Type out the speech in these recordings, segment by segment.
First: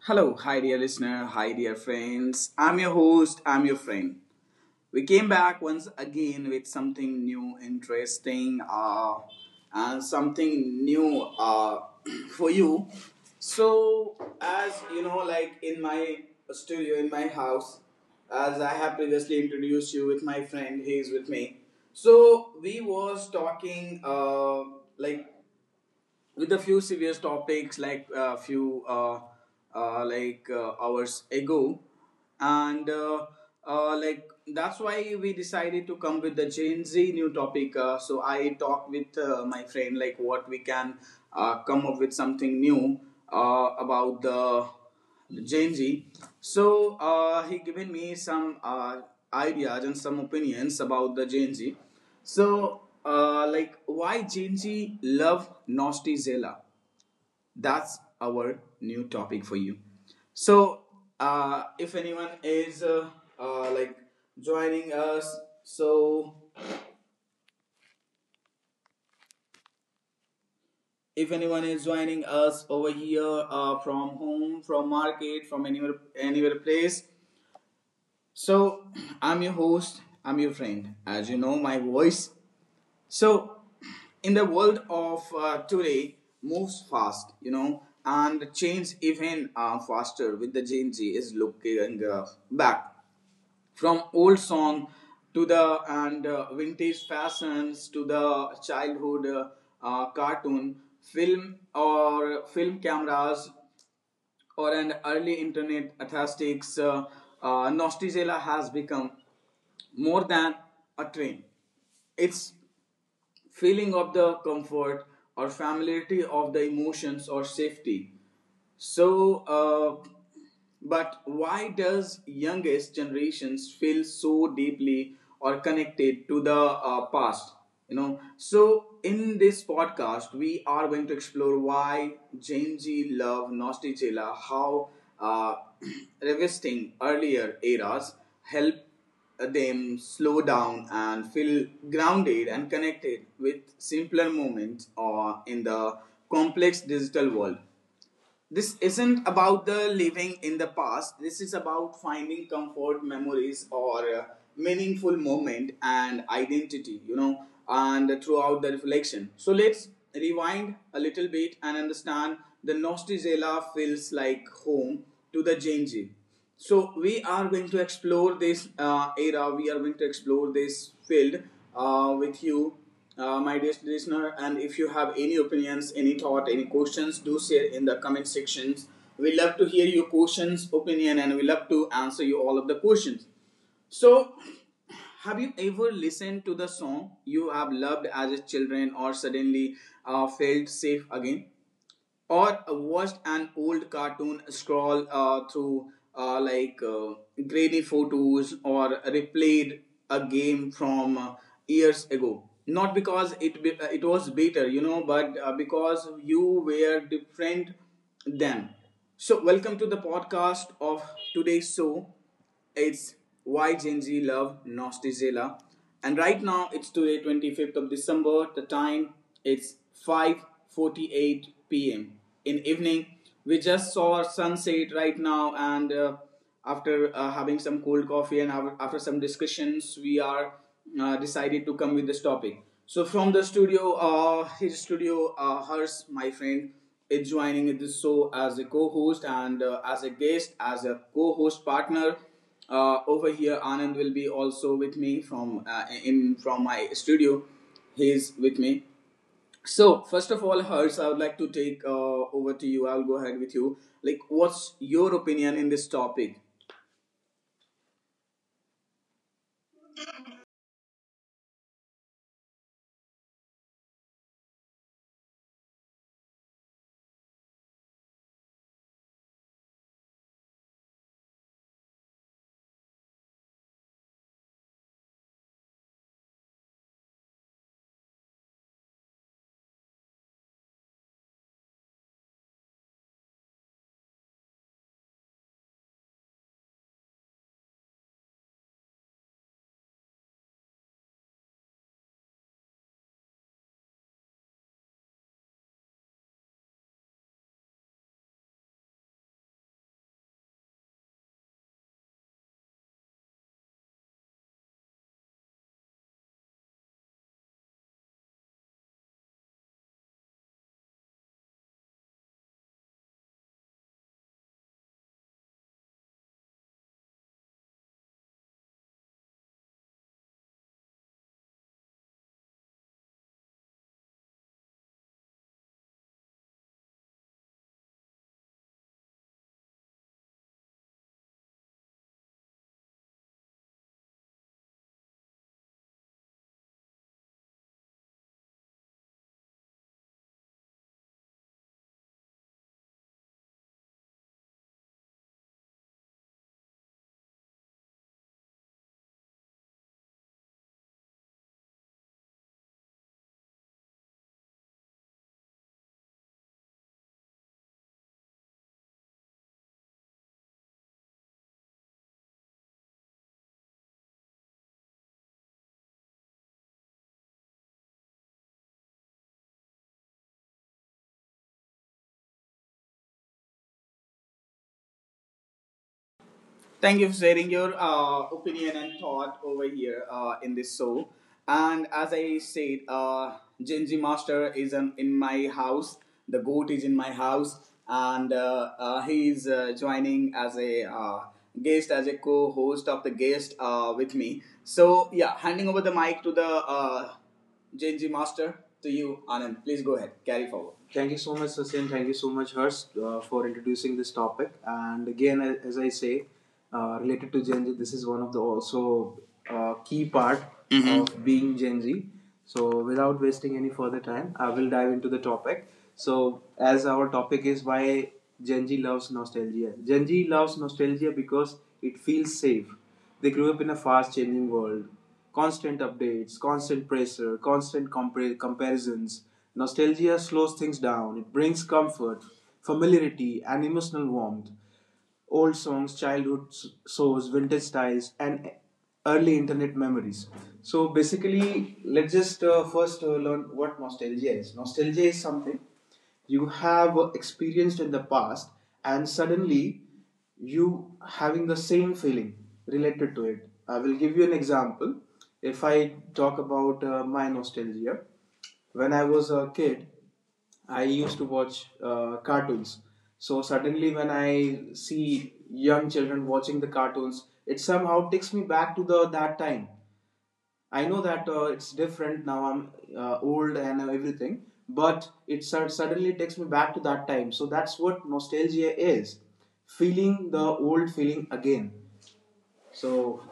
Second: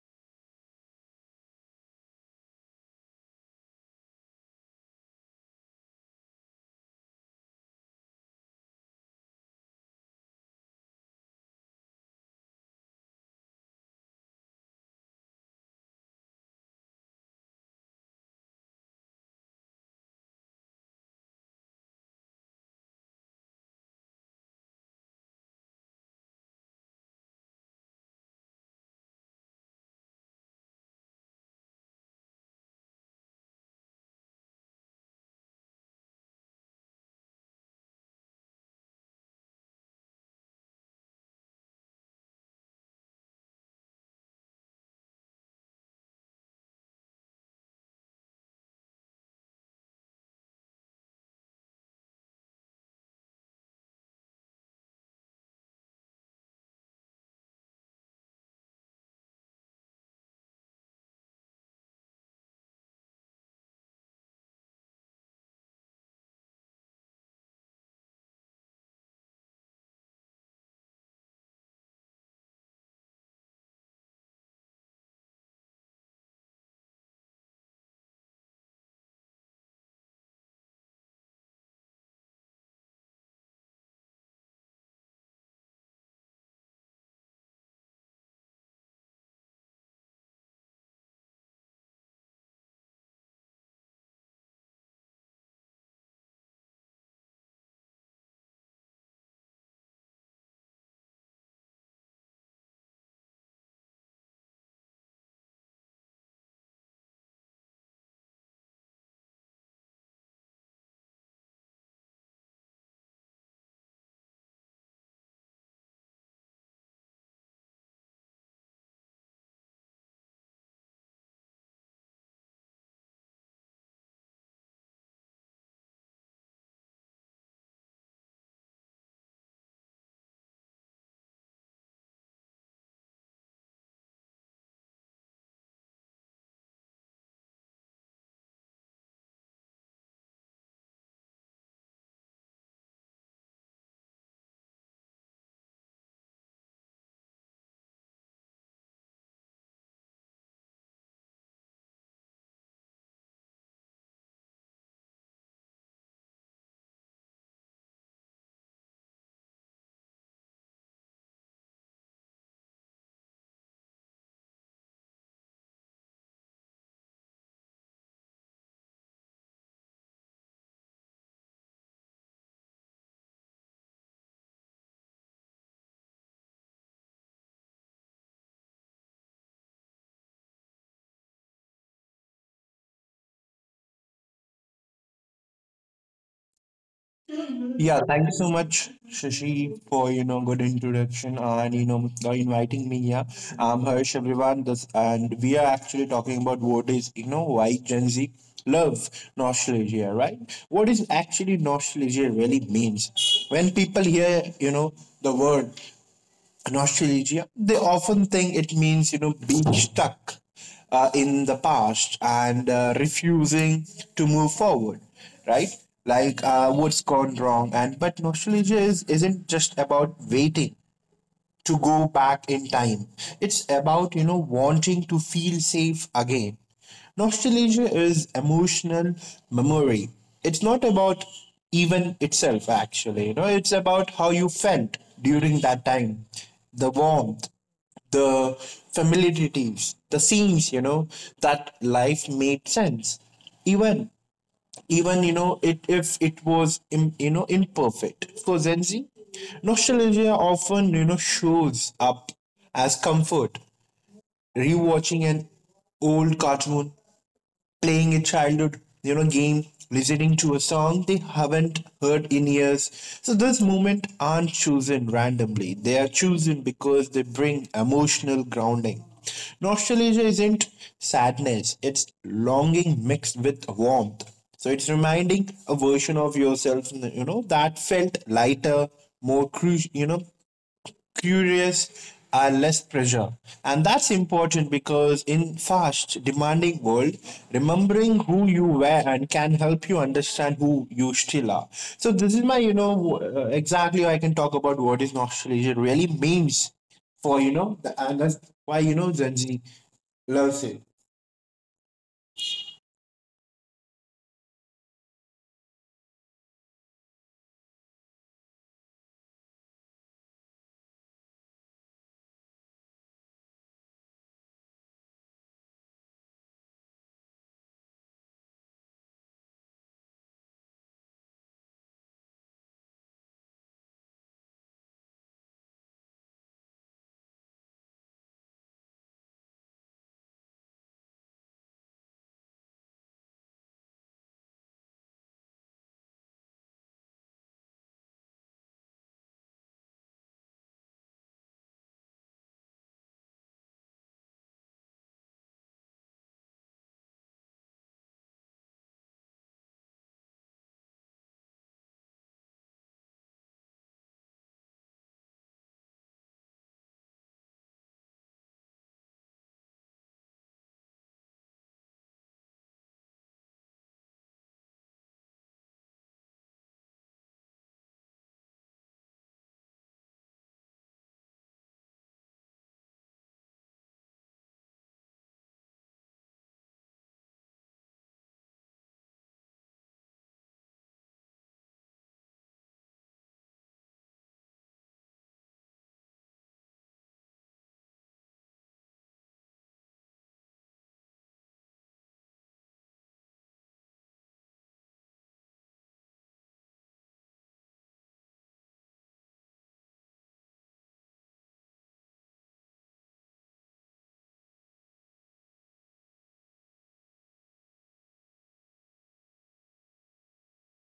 Hello, hi dear listener, hi dear friends. I'm your host, I'm your friend. We came back once again with something new, interesting, and something new for you. So, as you know, like in my studio, in my house, as I have previously introduced you with my friend, he is with me. So we was talking like with a few serious topics like a few like hours ago and like that's why we decided to come with the gen z new topic so I talked with my friend like what we can come up with something new about the Jainji. So he given me some ideas and some opinions about the Jainji. So like why Jainji love Nasty Zela? That's our new topic for you. So if anyone is like joining us, so if anyone is joining us over here from home, from market, from anywhere, anywhere place. So, I'm your host, I'm your friend, as you know my voice. So, in the world of today, moves fast, you know, and the change even faster with the Gen Z is looking back from old song to the and vintage fashions to the childhood cartoon film or film cameras or an early internet atheistics, Nostrizela has become more than a trend. It's feeling of the comfort or familiarity of the emotions or safety. So uh, but why does youngest generations feel so deeply or connected to the past, you know? So in this podcast we are going to explore why gen z love nostalgia, how uh, revisiting earlier eras help them slow down and feel grounded and connected with simpler moments or in the complex digital world. This isn't about the living in the past, this is about finding comfort memories or meaningful moment and identity, you know, and throughout the reflection. So let's rewind a little bit and understand the nostalgia feels like home to the Gen Z. So we are going to explore this era. We are going to explore this field with you, my dear listener. And if you have any opinions, any thought, any questions, do share in the comment sections. We love to hear your questions, opinion, and we love to answer you all of the questions. So, have you ever listened to the song you have loved as a children, or suddenly felt safe again? Or watched an old cartoon, scroll through uh, like uh, grainy photos, or replayed a game from years ago, not because it was better, you know, but because you were different than. So welcome to the podcast of today's show. It's Why Gen Z Love Nostizela. And right now it's today, 25th of December. The time it's 5:48 p.m. in evening. We just saw sunset right now, and after having some cold coffee and after some discussions, we are decided to come with this topic. So from the studio, his studio, hers, my friend is joining this show as a co-host and as a guest, as a co-host partner. Over here, Anand will be also with me from in from my studio. He's with me. So first of all, Hers, I would like to take over to you. I'll go ahead with you. Like, what's your opinion in this topic? Yeah, Thank you so much, Shashi, for good introduction and inviting me here. I'm Harsh, everyone. This and We are actually talking about what is you know why Gen Z love nostalgia, right? What is actually nostalgia really means? When people hear the word nostalgia, they often think it means, being stuck in the past and refusing to move forward, right? What's gone wrong, and but nostalgia is isn't just about waiting to go back in time. It's about, wanting to feel safe again. Nostalgia is emotional memory. It's not about even itself, actually. It's about how you felt during that time, the warmth, the familiarities, the scenes, that life made sense. Even even you know it if it was im, you know imperfect for Gen Z. Nostalgia often shows up as comfort. Rewatching an old cartoon, playing a childhood game, listening to a song they haven't heard in years. So those moments aren't chosen randomly, they are chosen because they bring emotional grounding. Nostalgia isn't sadness, it's longing mixed with warmth. So it's reminding a version of yourself, that felt lighter, more curious and less pressure. And that's important because in fast demanding world, remembering who you were and can help you understand who you still are. So this is my you know w- exactly I can talk about what is nostalgia really means for and that's why Gen Z loves it. Thank you for sharing your opinion and thought over here in this show. And as I said, Genji Master is in my house. The goat is in my house, and he is joining as a guest, as a co-host of the guest with me. So yeah, handing over the mic to the Genji Master, to you, Anand. Please go ahead. Carry forward. Thank you so much, Sasin. Thank you so much, Harsh, for introducing this topic. And again, as I say, related to Gen Z, this is one of the also key part. Mm-hmm. Of being Gen Z. So, without wasting any further time, I will dive into the topic. So, as our topic is why Gen Z loves nostalgia. Gen Z loves nostalgia because it feels safe. They grew up in a fast changing world. Constant updates, constant pressure, constant comparisons. Nostalgia slows things down. It brings comfort, familiarity, and emotional warmth. Old songs, shows, vintage styles, and early internet memories. So basically, let's just first learn what nostalgia is. Nostalgia is something you have experienced in the past, and suddenly you having the same feeling related to it. I will give you an example. If I talk about my nostalgia, when I was a kid, I used to watch cartoons. So suddenly, when I see young children watching the cartoons, it somehow takes me back to the that time. I know that it's different now. I'm old and everything, but suddenly takes me back to that time. So that's what nostalgia is: feeling the old feeling again. So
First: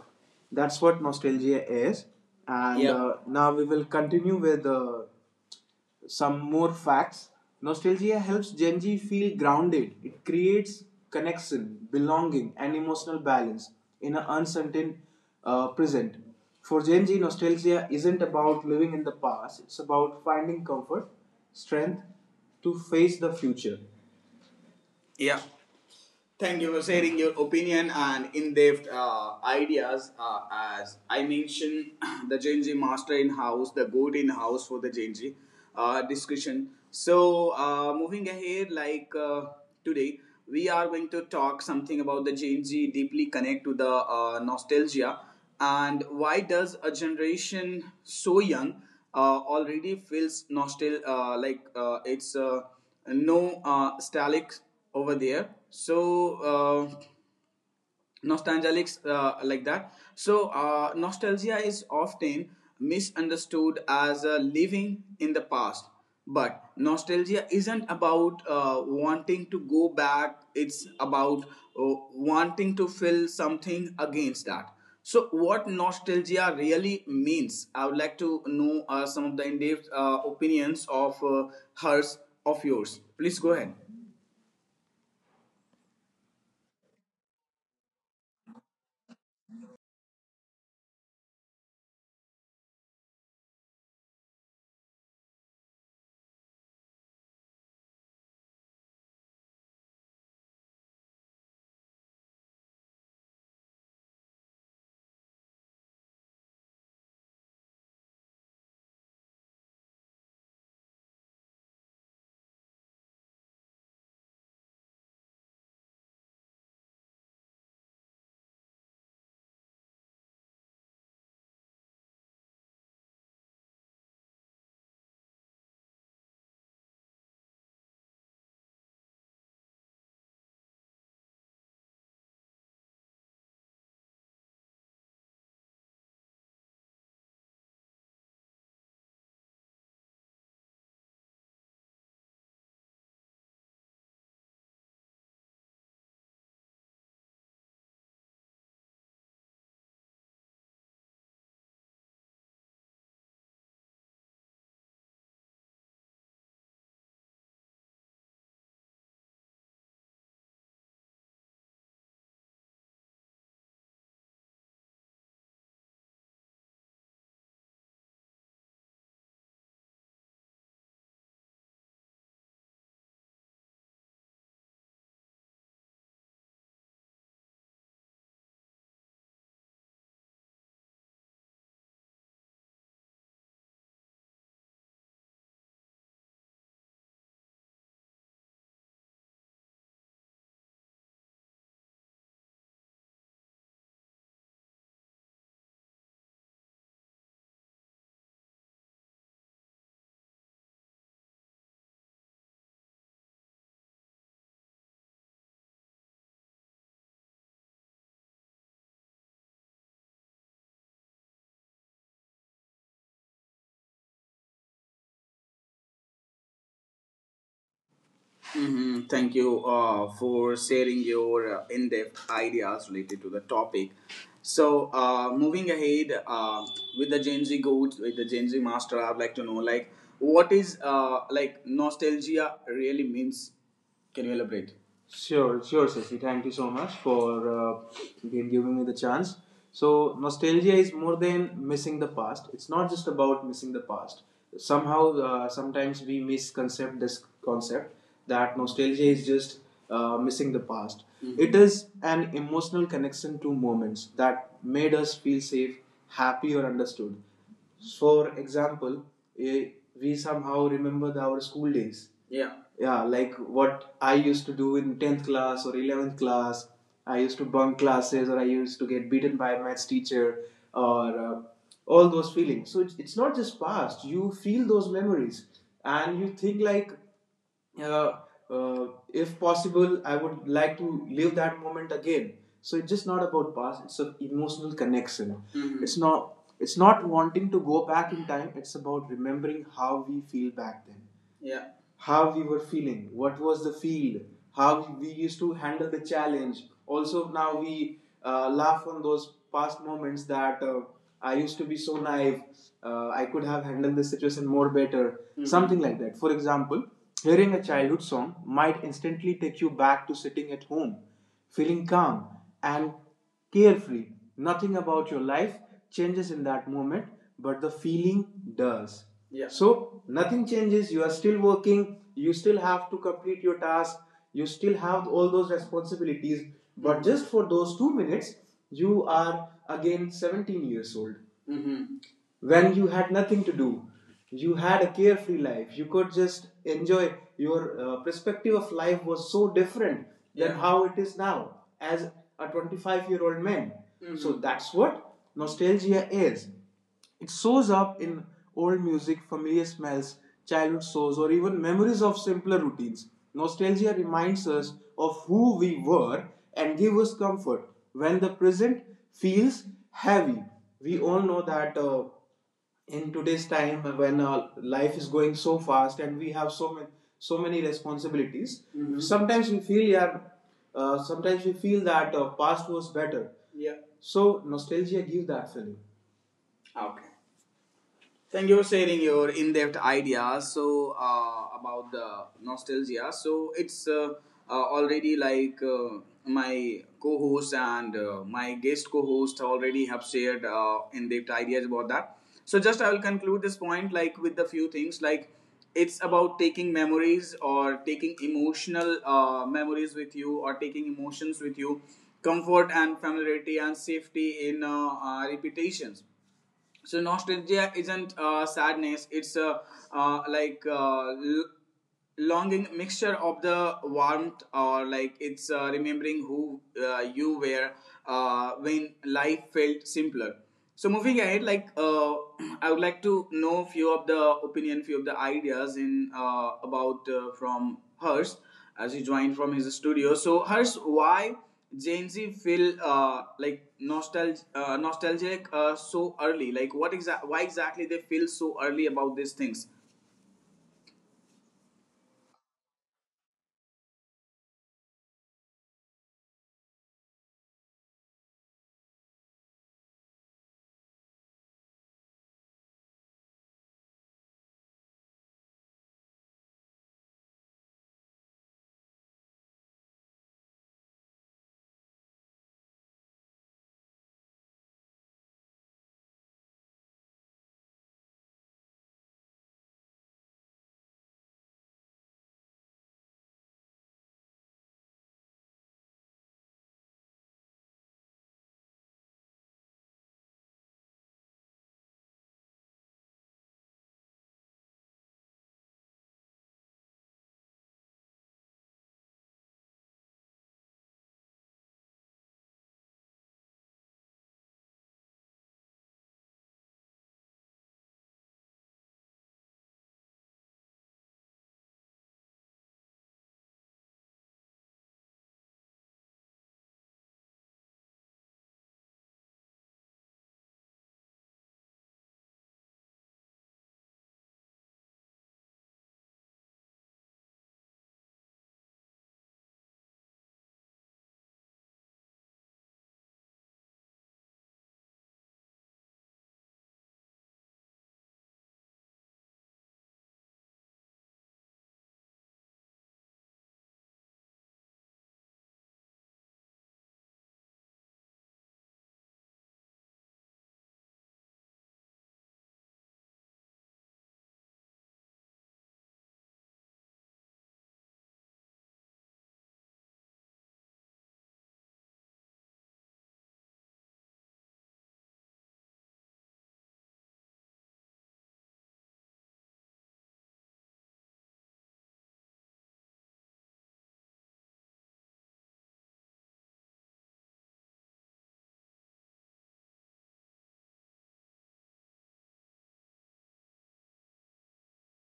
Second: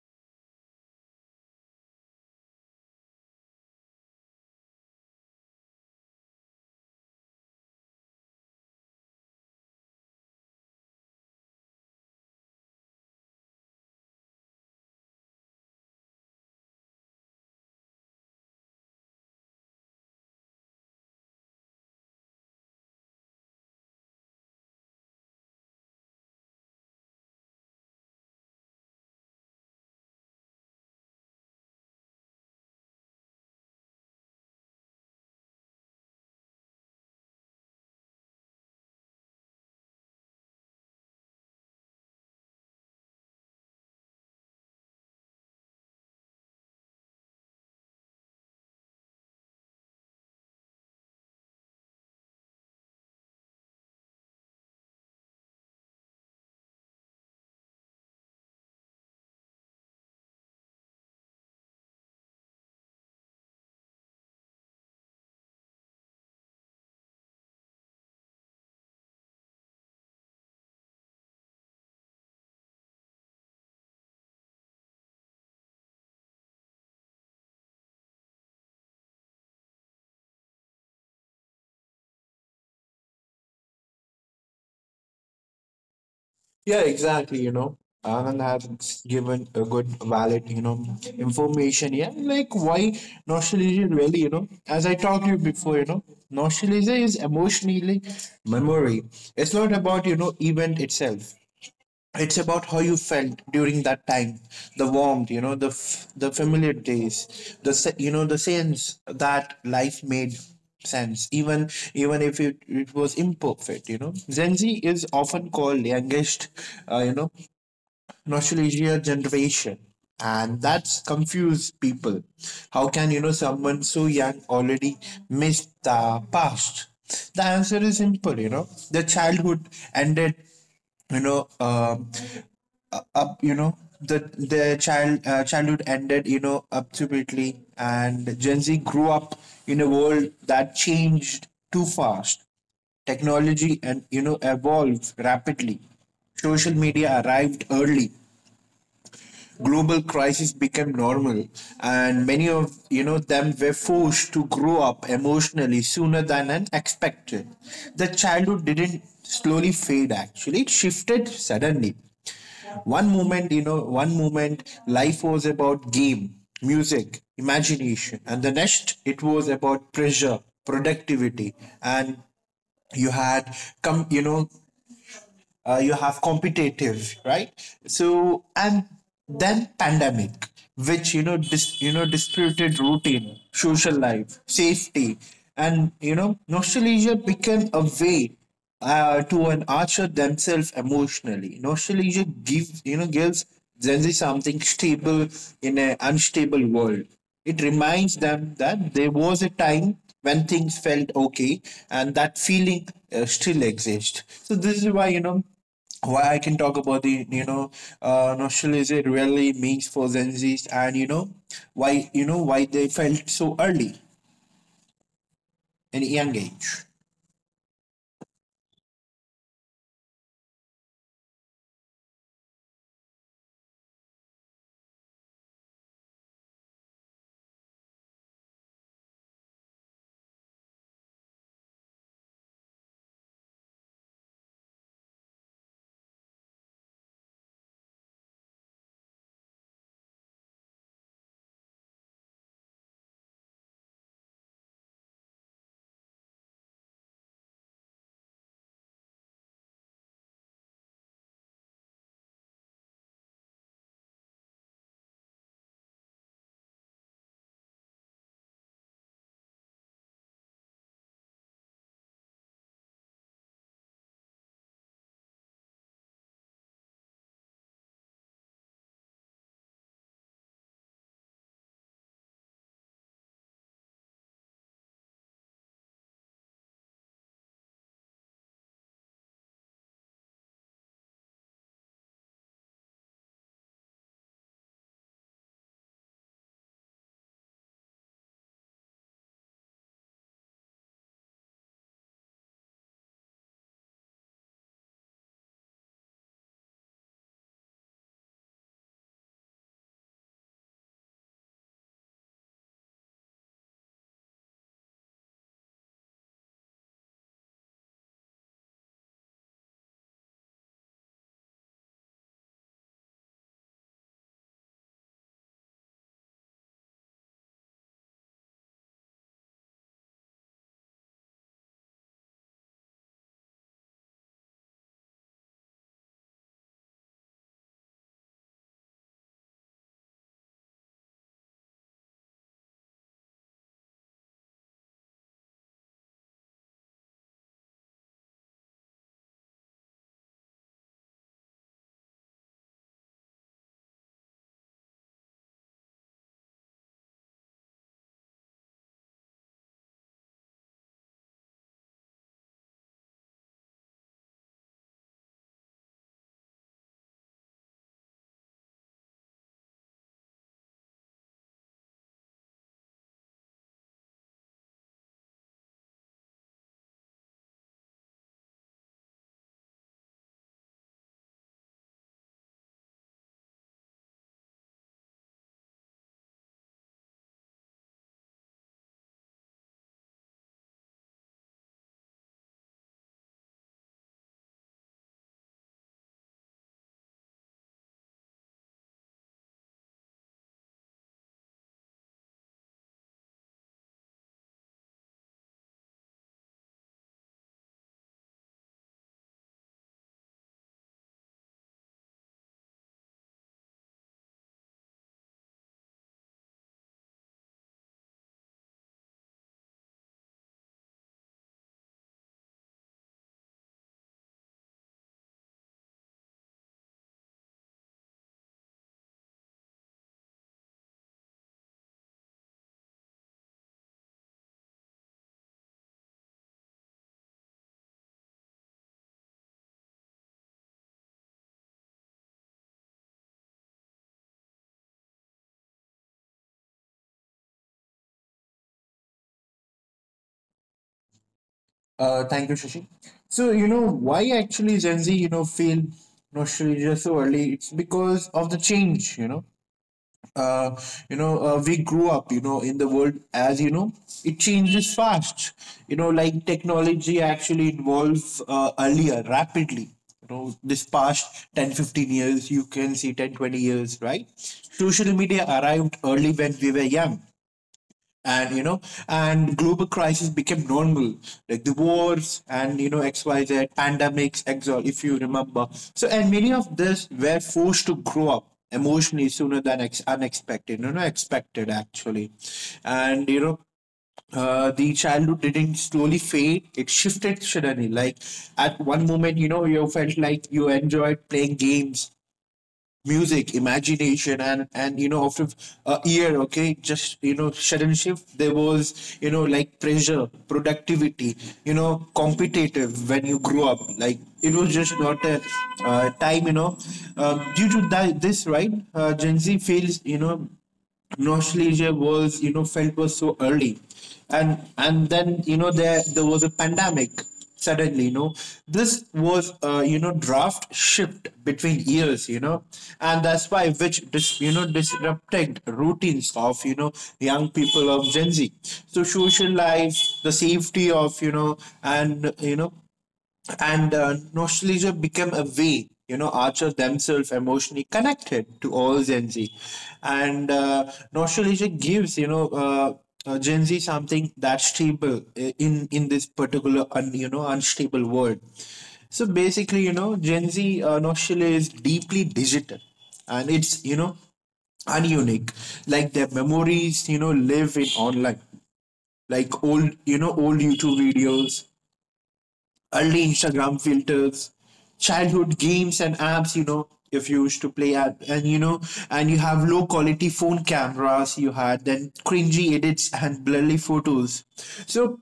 that's what nostalgia is. And Yep. Now we will continue with the some more facts. Nostalgia helps Gen Z feel grounded. It creates connection, belonging, and emotional balance in an uncertain present. For Gen Z, nostalgia isn't about living in the past, it's about finding comfort, strength to face the future. Yeah. Thank you for sharing your opinion and in-depth ideas. As I mentioned, the Gen Z master in-house, the goat in-house for the Gen Z, discussion. So moving ahead, like today, we are going to talk something about the Gen Z deeply connect to the nostalgia and why does a generation so young already feels nostal like it's no nostalgic over there. So uh, nostalgics like that. So nostalgia is often misunderstood as living in the past, but nostalgia isn't about wanting to go back. It's about wanting to feel something against that. So, what nostalgia really means? I would like to know some of the in-depth opinions of hers, of yours. Please go ahead. Yeah, exactly. Anand has given a good, valid, information. Yeah, like why nostalgia really, as I talked to you before, nostalgia is emotionally memory. It's not about, event itself, it's about how you felt during that time, the warmth, the familiar days, the se- you know the sense that life made sense. Even if it was imperfect. Gen Z is often called youngest uh, you know nostalgia generation, and that's confused people. How can someone so young already miss the past? The answer is simple, the childhood ended, you know up you know the their child childhood ended, abruptly, and Gen Z grew up in a world that changed too fast. Technology and evolved rapidly, social media arrived early, global crisis became normal, and many of them were forced to grow up emotionally sooner than an expected. The childhood didn't slowly fade, actually it shifted suddenly. One moment one moment life was about game, music, imagination, and the next it was about pressure, productivity, and you had come you know you have competitive, right? So, and then pandemic, which disputed routine, social life, safety, and nostalgia became a way to an archer themselves emotionally. Nostalgia gives you know gives Gen Z something stable in an unstable world. It reminds them that there was a time when things felt okay, and that feeling still exists. So, this is why, why I can talk about the nostalgia really means for Gen Zs, and why why they felt so early in a young age. Hmm. Thank you for sharing your in-depth ideas related to the topic. So, moving ahead with the Gen Z goods, with the Gen Z master, I'd like to know like what is like nostalgia really means. Can you elaborate? Sure, sure, Sasi. Thank you so much for again giving me the chance. So, nostalgia is more than missing the past. It's not just about missing the past. Somehow, sometimes we misconcept this concept that nostalgia is just missing the past. Mhm. It is an emotional connection to moments that made us feel safe, happy, or understood. For example, eh, we somehow remembered our school days. Yeah. Yeah, like what I used to do in 10th class or 11th class. I used to bunk classes or I used to get beaten by a maths teacher or all those feelings. So it's not just past. You feel those memories and you think like uh, uh, if possible, I would like to live that moment again. So it's just not about past; it's an emotional connection. Mhm. It's not wanting to go back in time. It's about remembering how we feel back then. Yeah. How we were feeling, what was the field, how we used to handle the challenge. Also, now we laugh on those past moments that I used to be so naive, I could have handled this situation more better, Mhm. something like that. For example, hearing a childhood song might instantly take you back to sitting at home, feeling calm and carefree. Nothing about your life changes in that moment, but the feeling does. Yeah. So nothing changes. You are still working. You still have to complete your task. You still have all those responsibilities. But just for those 2 minutes, you are again 17 years old. Mm-hmm. When you had nothing to do, you had a carefree life. You could just enjoy your perspective of life was so different than Yeah. how it is now as a 25-year-old man. Mm-hmm. So Mhm. that's what nostalgia is. It shows up in old music, familiar smells, childhood shows, or even memories of simpler routines. Nostalgia reminds us of who we were and gives us comfort when the present feels heavy. We all know that in today's time when life is going so fast and we have so many so many responsibilities. Mhm. Sometimes we feel yeah sometimes we feel that past was better. Yeah. So nostalgia gives that feeling. Okay. Thank you for sharing your in-depth ideas. So about the nostalgia. So it's already like my co-host and my guest co-host already have shared in-depth ideas about that. So just I will conclude this point like with the few things like it's about taking memories or taking emotional memories with you or taking emotions with you, comfort and familiarity and safety in repetitions. So nostalgia isn't sadness, it's a uh, like uh, l- longing mixture of the warmth, or like it's remembering who you were when life felt simpler. So moving ahead, I would like to know few of the opinion few of the ideas in about from hers, as he joined from his studio. So, Harsh, why Gen Z feel like nostalgic so early? Like, why exactly they feel so early about these things? Thank you, Shashi. So why actually Gen Z feel nostalgia so early? It's because of the change. Uh, we grew up, in the world as it changes fast. Like technology actually evolves earlier, rapidly. This past 10, 15 years, you can see 10, 20 years, right? Social media arrived early when we were young, and global crisis became normal, like the wars, and xyz pandemics exile if you remember. So and many of this were forced to grow up emotionally sooner than unexpected, expected actually. And the childhood didn't slowly fade, it shifted suddenly. Like at one moment you felt like you enjoyed playing games, music, imagination, and after a year, okay, just sudden shift, there was like pressure, productivity, competitive when you grew up. Like it was just not a time, due to that this right, Gen Z feels, nostalgia was felt was so early. And then there was a pandemic suddenly, this was draft shift between years, and that's why, which disrupted routines of young people of Gen Z. So social life, the safety of you know and nostalgia became a way, archer themselves emotionally connected to all Gen Z. And nostalgia gives Gen Z something that's stable in in this particular un, you know unstable world. So basically, Gen Z nostalgia is deeply digital, and it's ununique. Like their memories live in online, like old YouTube videos, early Instagram filters, childhood games and apps, if you used to play at, and you have low quality phone cameras you had, then cringy edits and blurry photos. So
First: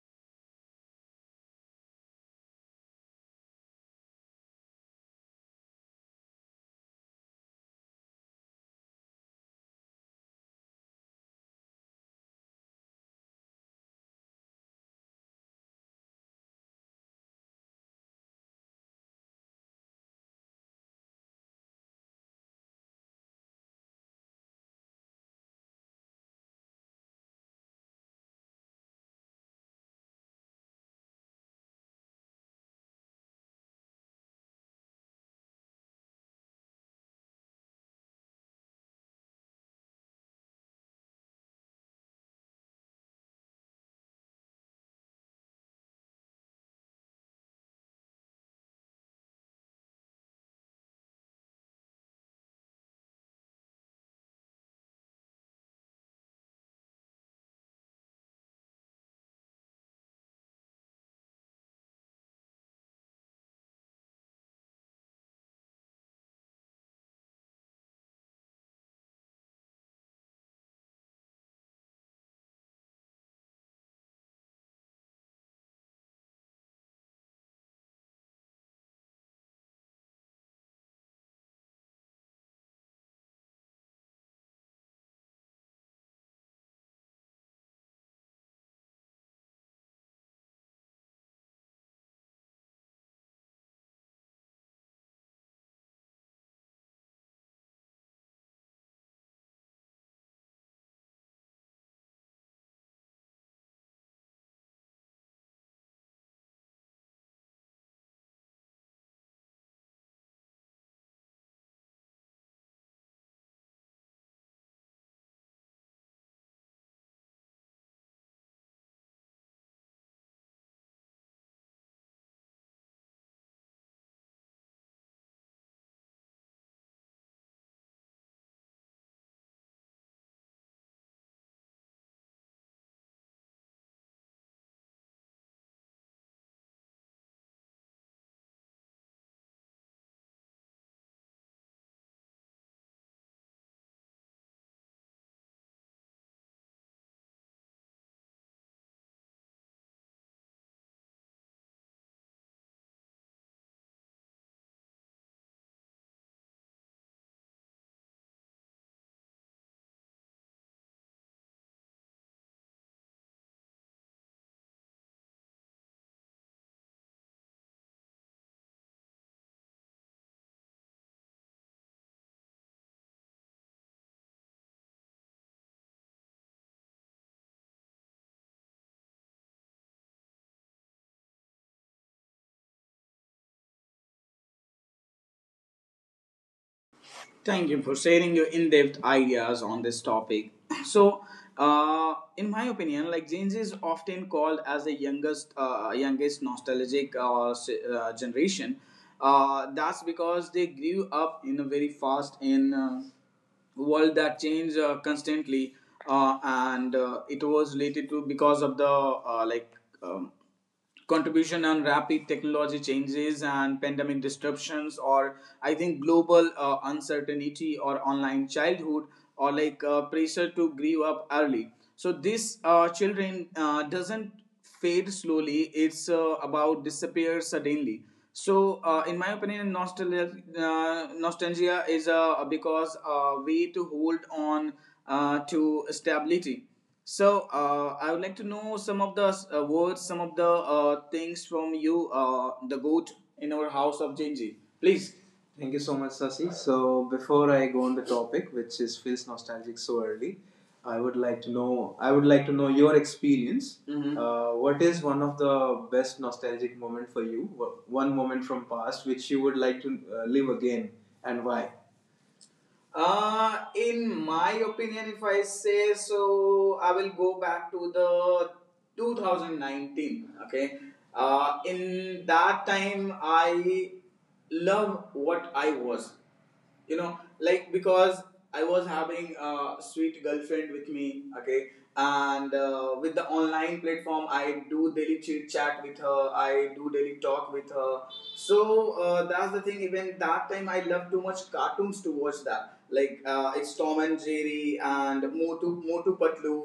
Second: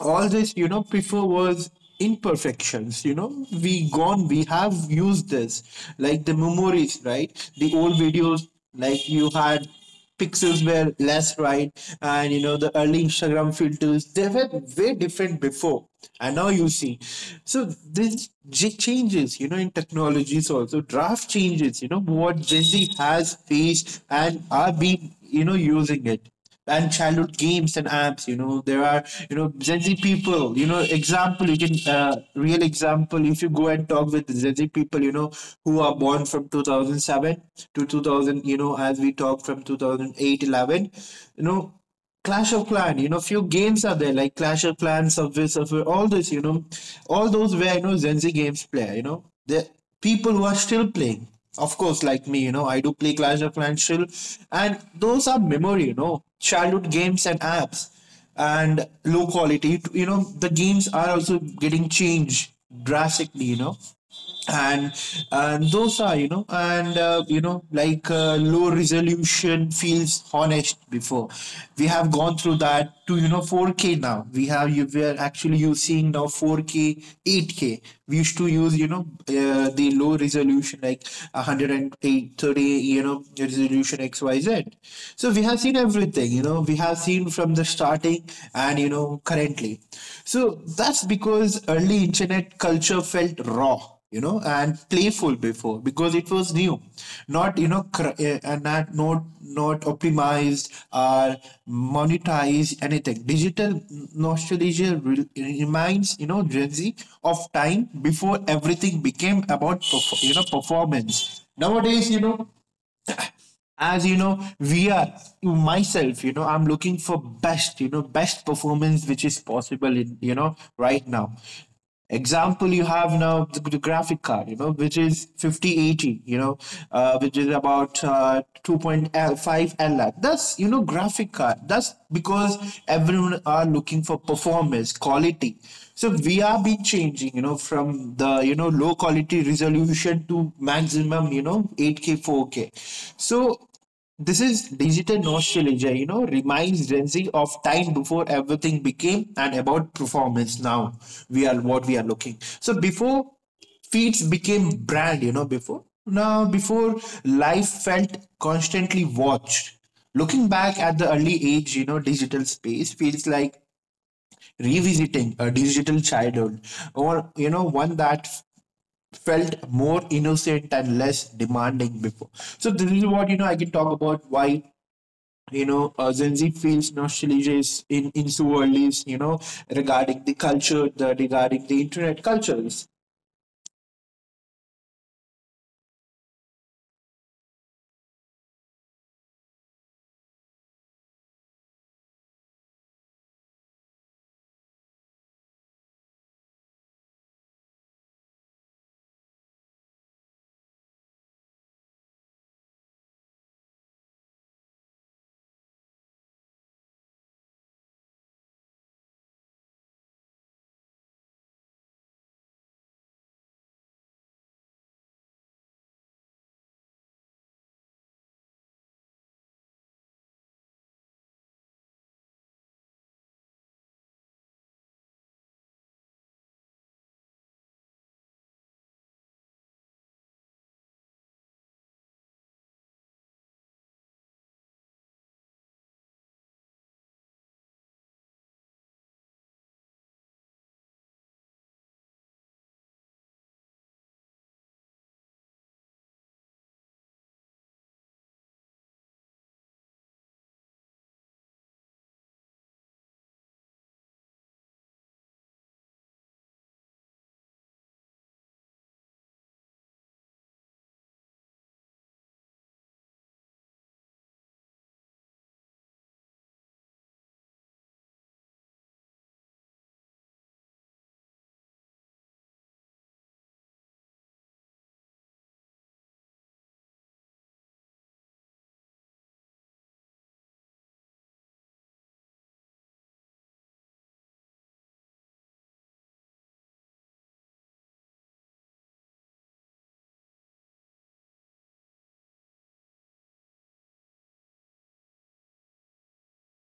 all this, before was imperfections, we gone, we have used this like the memories, right? The old videos, like you had pixels were less, right? And the early Instagram filters, they were way different before, and now you see. So this changes, in technologies, also draft changes, what Gen Z has faced and are being using it. And childhood games and apps, there are, Gen Z people, example, you can real example, if you go and talk with Gen Z people, who are born from 2007 to 2000, as we talk from 2008 11, you know Clash of Clan, few games are there, like Clash of Clans, Subway Surfer, all this, all those where, Gen Z games player, the people who are still playing. Of course, like me, I do play Clash of Clans still, and those are memory, childhood games and apps, and low quality. The games are also getting changed drastically, you know and and those are you know and you know like low resolution feels honest before. We have gone through that to, 4k. Now we have, you we are actually using now 4k, 8k. We used to use, the low resolution, like one hundred and eight thirty, resolution xyz. So we have seen everything, we have seen from the starting, and currently. So that's because early internet culture felt raw, and playful before, because it was new, not and not optimized or monetized anything digital. Nostalgia reminds, Gen Z of time before everything became about performance nowadays, as we are, myself, I'm looking for best, best performance which is possible in, right now. Example, you have now the graphic card, which is 5080, which is about 2.5 lag, that's, graphic card. That's because everyone are looking for performance quality. So we are being changing, from the, low quality resolution to maximum, 8k, 4k. So this is digital nostalgia, reminds Gen Z of time before everything became and about performance. Now we are what we are looking. So before feeds became brand, before now before life felt constantly watched. Looking back at the early age, digital space feels like revisiting a digital childhood, or one that felt more innocent and less demanding before. So this is what, I can talk about why, Gen Z feels nostalgia in into lives, regarding the culture, regarding the internet cultures. Thank you for sharing your in-depth ideas on this topic. So, in my opinion, like Gen Z is often called as the youngest, youngest nostalgic generation. That's because they grew up in a very fast and world that changed constantly, and it was related to because of the like um, contribution on rapid technology changes and pandemic disruptions, or I think global uncertainty or online childhood or like pressure to grow up early. So this children doesn't fade slowly, it's about disappear suddenly. So in my opinion, nostalgia is because a way to hold on to stability. So, I would like to know some of the words, some of the things from you, the goat in our house of Genji. Please. Thank you so much, Sasi. So, before I go on the topic, which is feels nostalgic so early, I would like to know. I would like to know your experience. Mhm. What is one of the best nostalgic moment for you? One moment from past which you would like to live again, and why? In my opinion, if I say so, I will go back to the 2019. Okay. In that time, I love what I was, you know, like, because I was having a sweet girlfriend with me, okay, and with the online platform I do daily chit chat with her, I do daily talk with her. So that's the thing. Even that time I love too much cartoons to watch that, like it's Tom and Jerry and Motu Motu Patlu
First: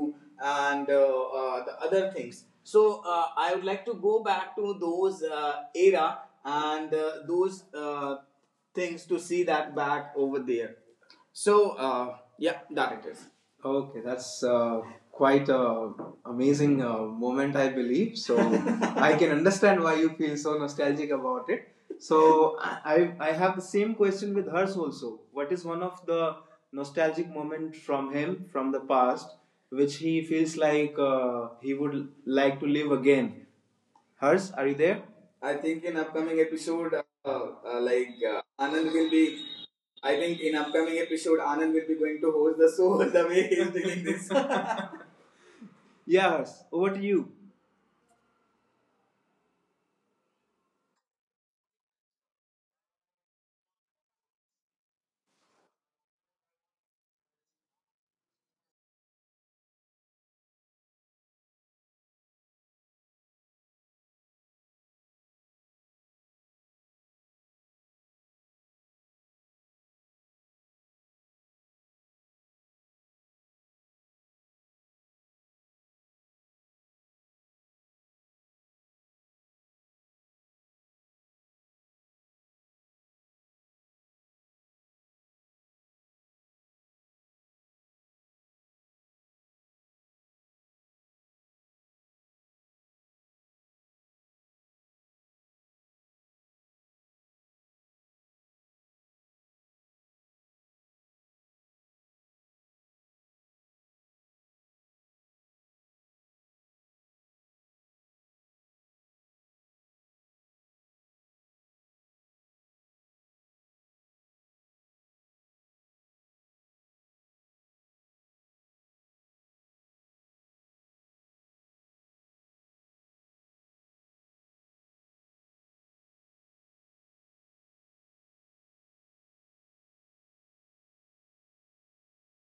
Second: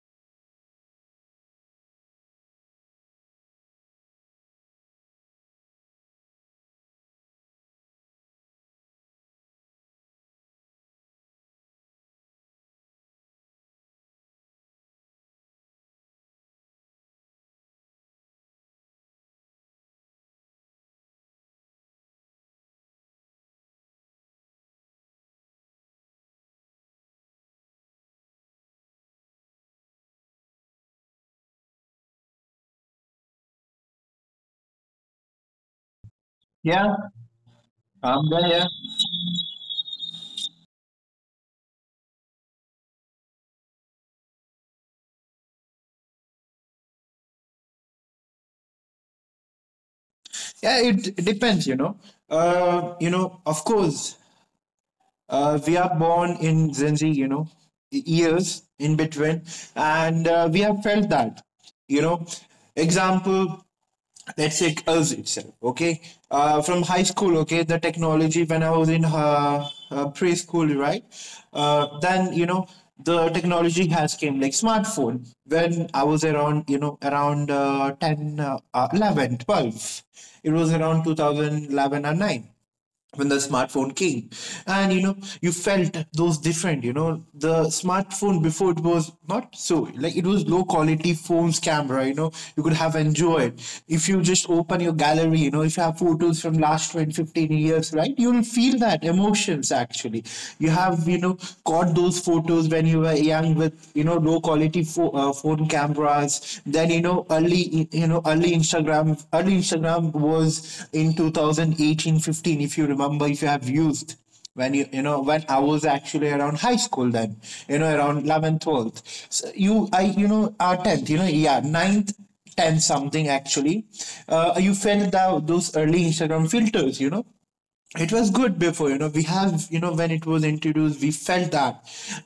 and the other things. So I would like to go back to those era, and those things, to see that back over there. So yeah, that it is. Okay, that's quite a amazing moment, I believe. So I can understand why you feel so nostalgic about it. So I have the same question with hers also. What is one of the nostalgic moment from him from the past which he feels like he would like to live again? Hers, are you there? I think in upcoming Yeah, episode, uh, um, yeah, yeah. Anand will be. I think in upcoming episode, Anand will be going to host the show the way he is doing this. Yeah, Hers, over to you. Yeah, it depends, of course, we are born in Gen Z, years in between, and we have felt that, you know. Example, let's take us itself, okay? From high school, okay, the technology when I was in preschool, right? Then the technology has came like smartphone when I was around, around 10, 11, 12. It was around 2011 or 9 when the smartphone came, and you felt those different. The smartphone before, it was not so like, it was low quality phones camera. You could have enjoyed if you just open your gallery. If you have photos from last 20 15 years, right, you'll feel that emotions actually. You have caught those photos when you were young with low quality phone cameras. Then early Instagram was in 2018 15. If you remember, if you have used, when when I was actually around high school, then around 11th, 12th. So you I you know our 10th, yeah, ninth, tenth, something actually. You felt the, those early Instagram filters. It was good before. You know we have you know When it was introduced, we felt that.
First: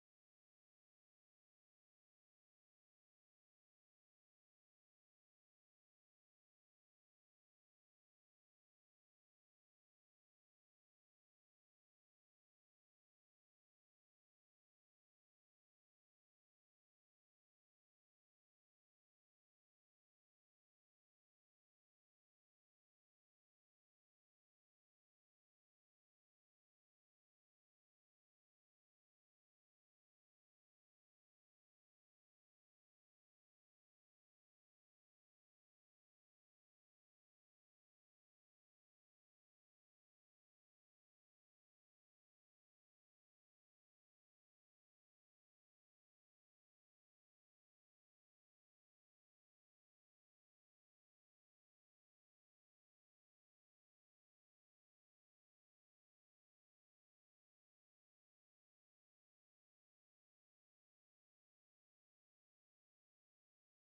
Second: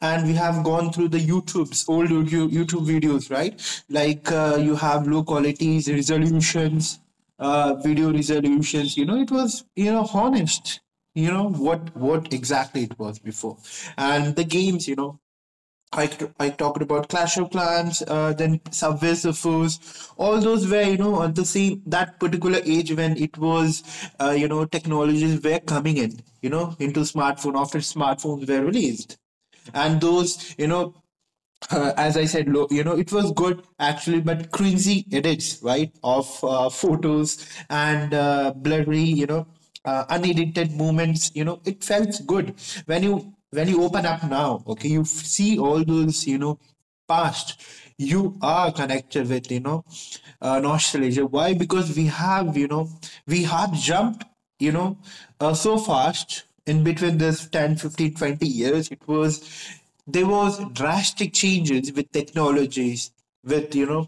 And we have gone through the youtube's old YouTube youtube videos, right, like you have low qualities resolutions, video resolutions. It was, honest, what exactly it was before. And the games, I, I talked about Clash of Clans, then Subway Surfers. All those were, at the same that particular age, when it was, technologies were coming in, into smartphone after smartphones were released. And those, as I said, it was good actually, but cringy edits, right, of photos and blurry, unedited moments. It felt good when you open up now. Okay, see all those, past. You are connected with, nostalgia. Why? Because we have jumped, you know so fast in between this 10, 15, 20 years. It was, there was drastic changes with technologies, with,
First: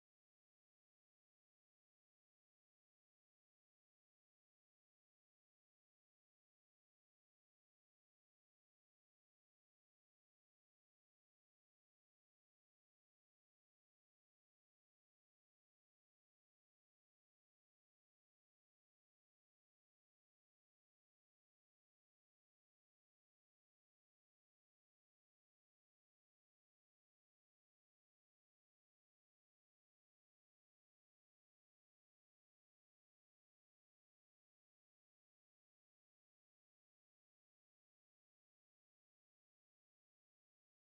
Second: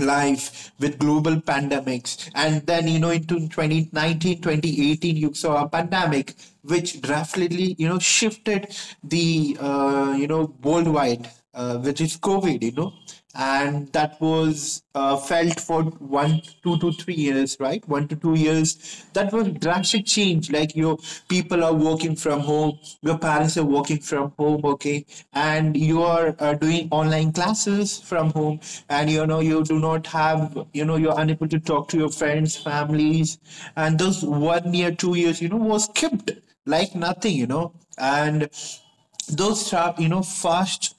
life, with global pandemics, and then, into 2019, you saw a pandemic which drastically, shifted the, worldwide, which is covid. And that was, felt for 1 2 to 3 years, right, 1 to 2 years. That was drastic change, like your people are working from home, your parents are working from home, okay, and you are, doing online classes from home. And you do not have, you're unable to talk to your friends, families. And those 1 year, 2 years, was skipped like nothing, and those sharp, fast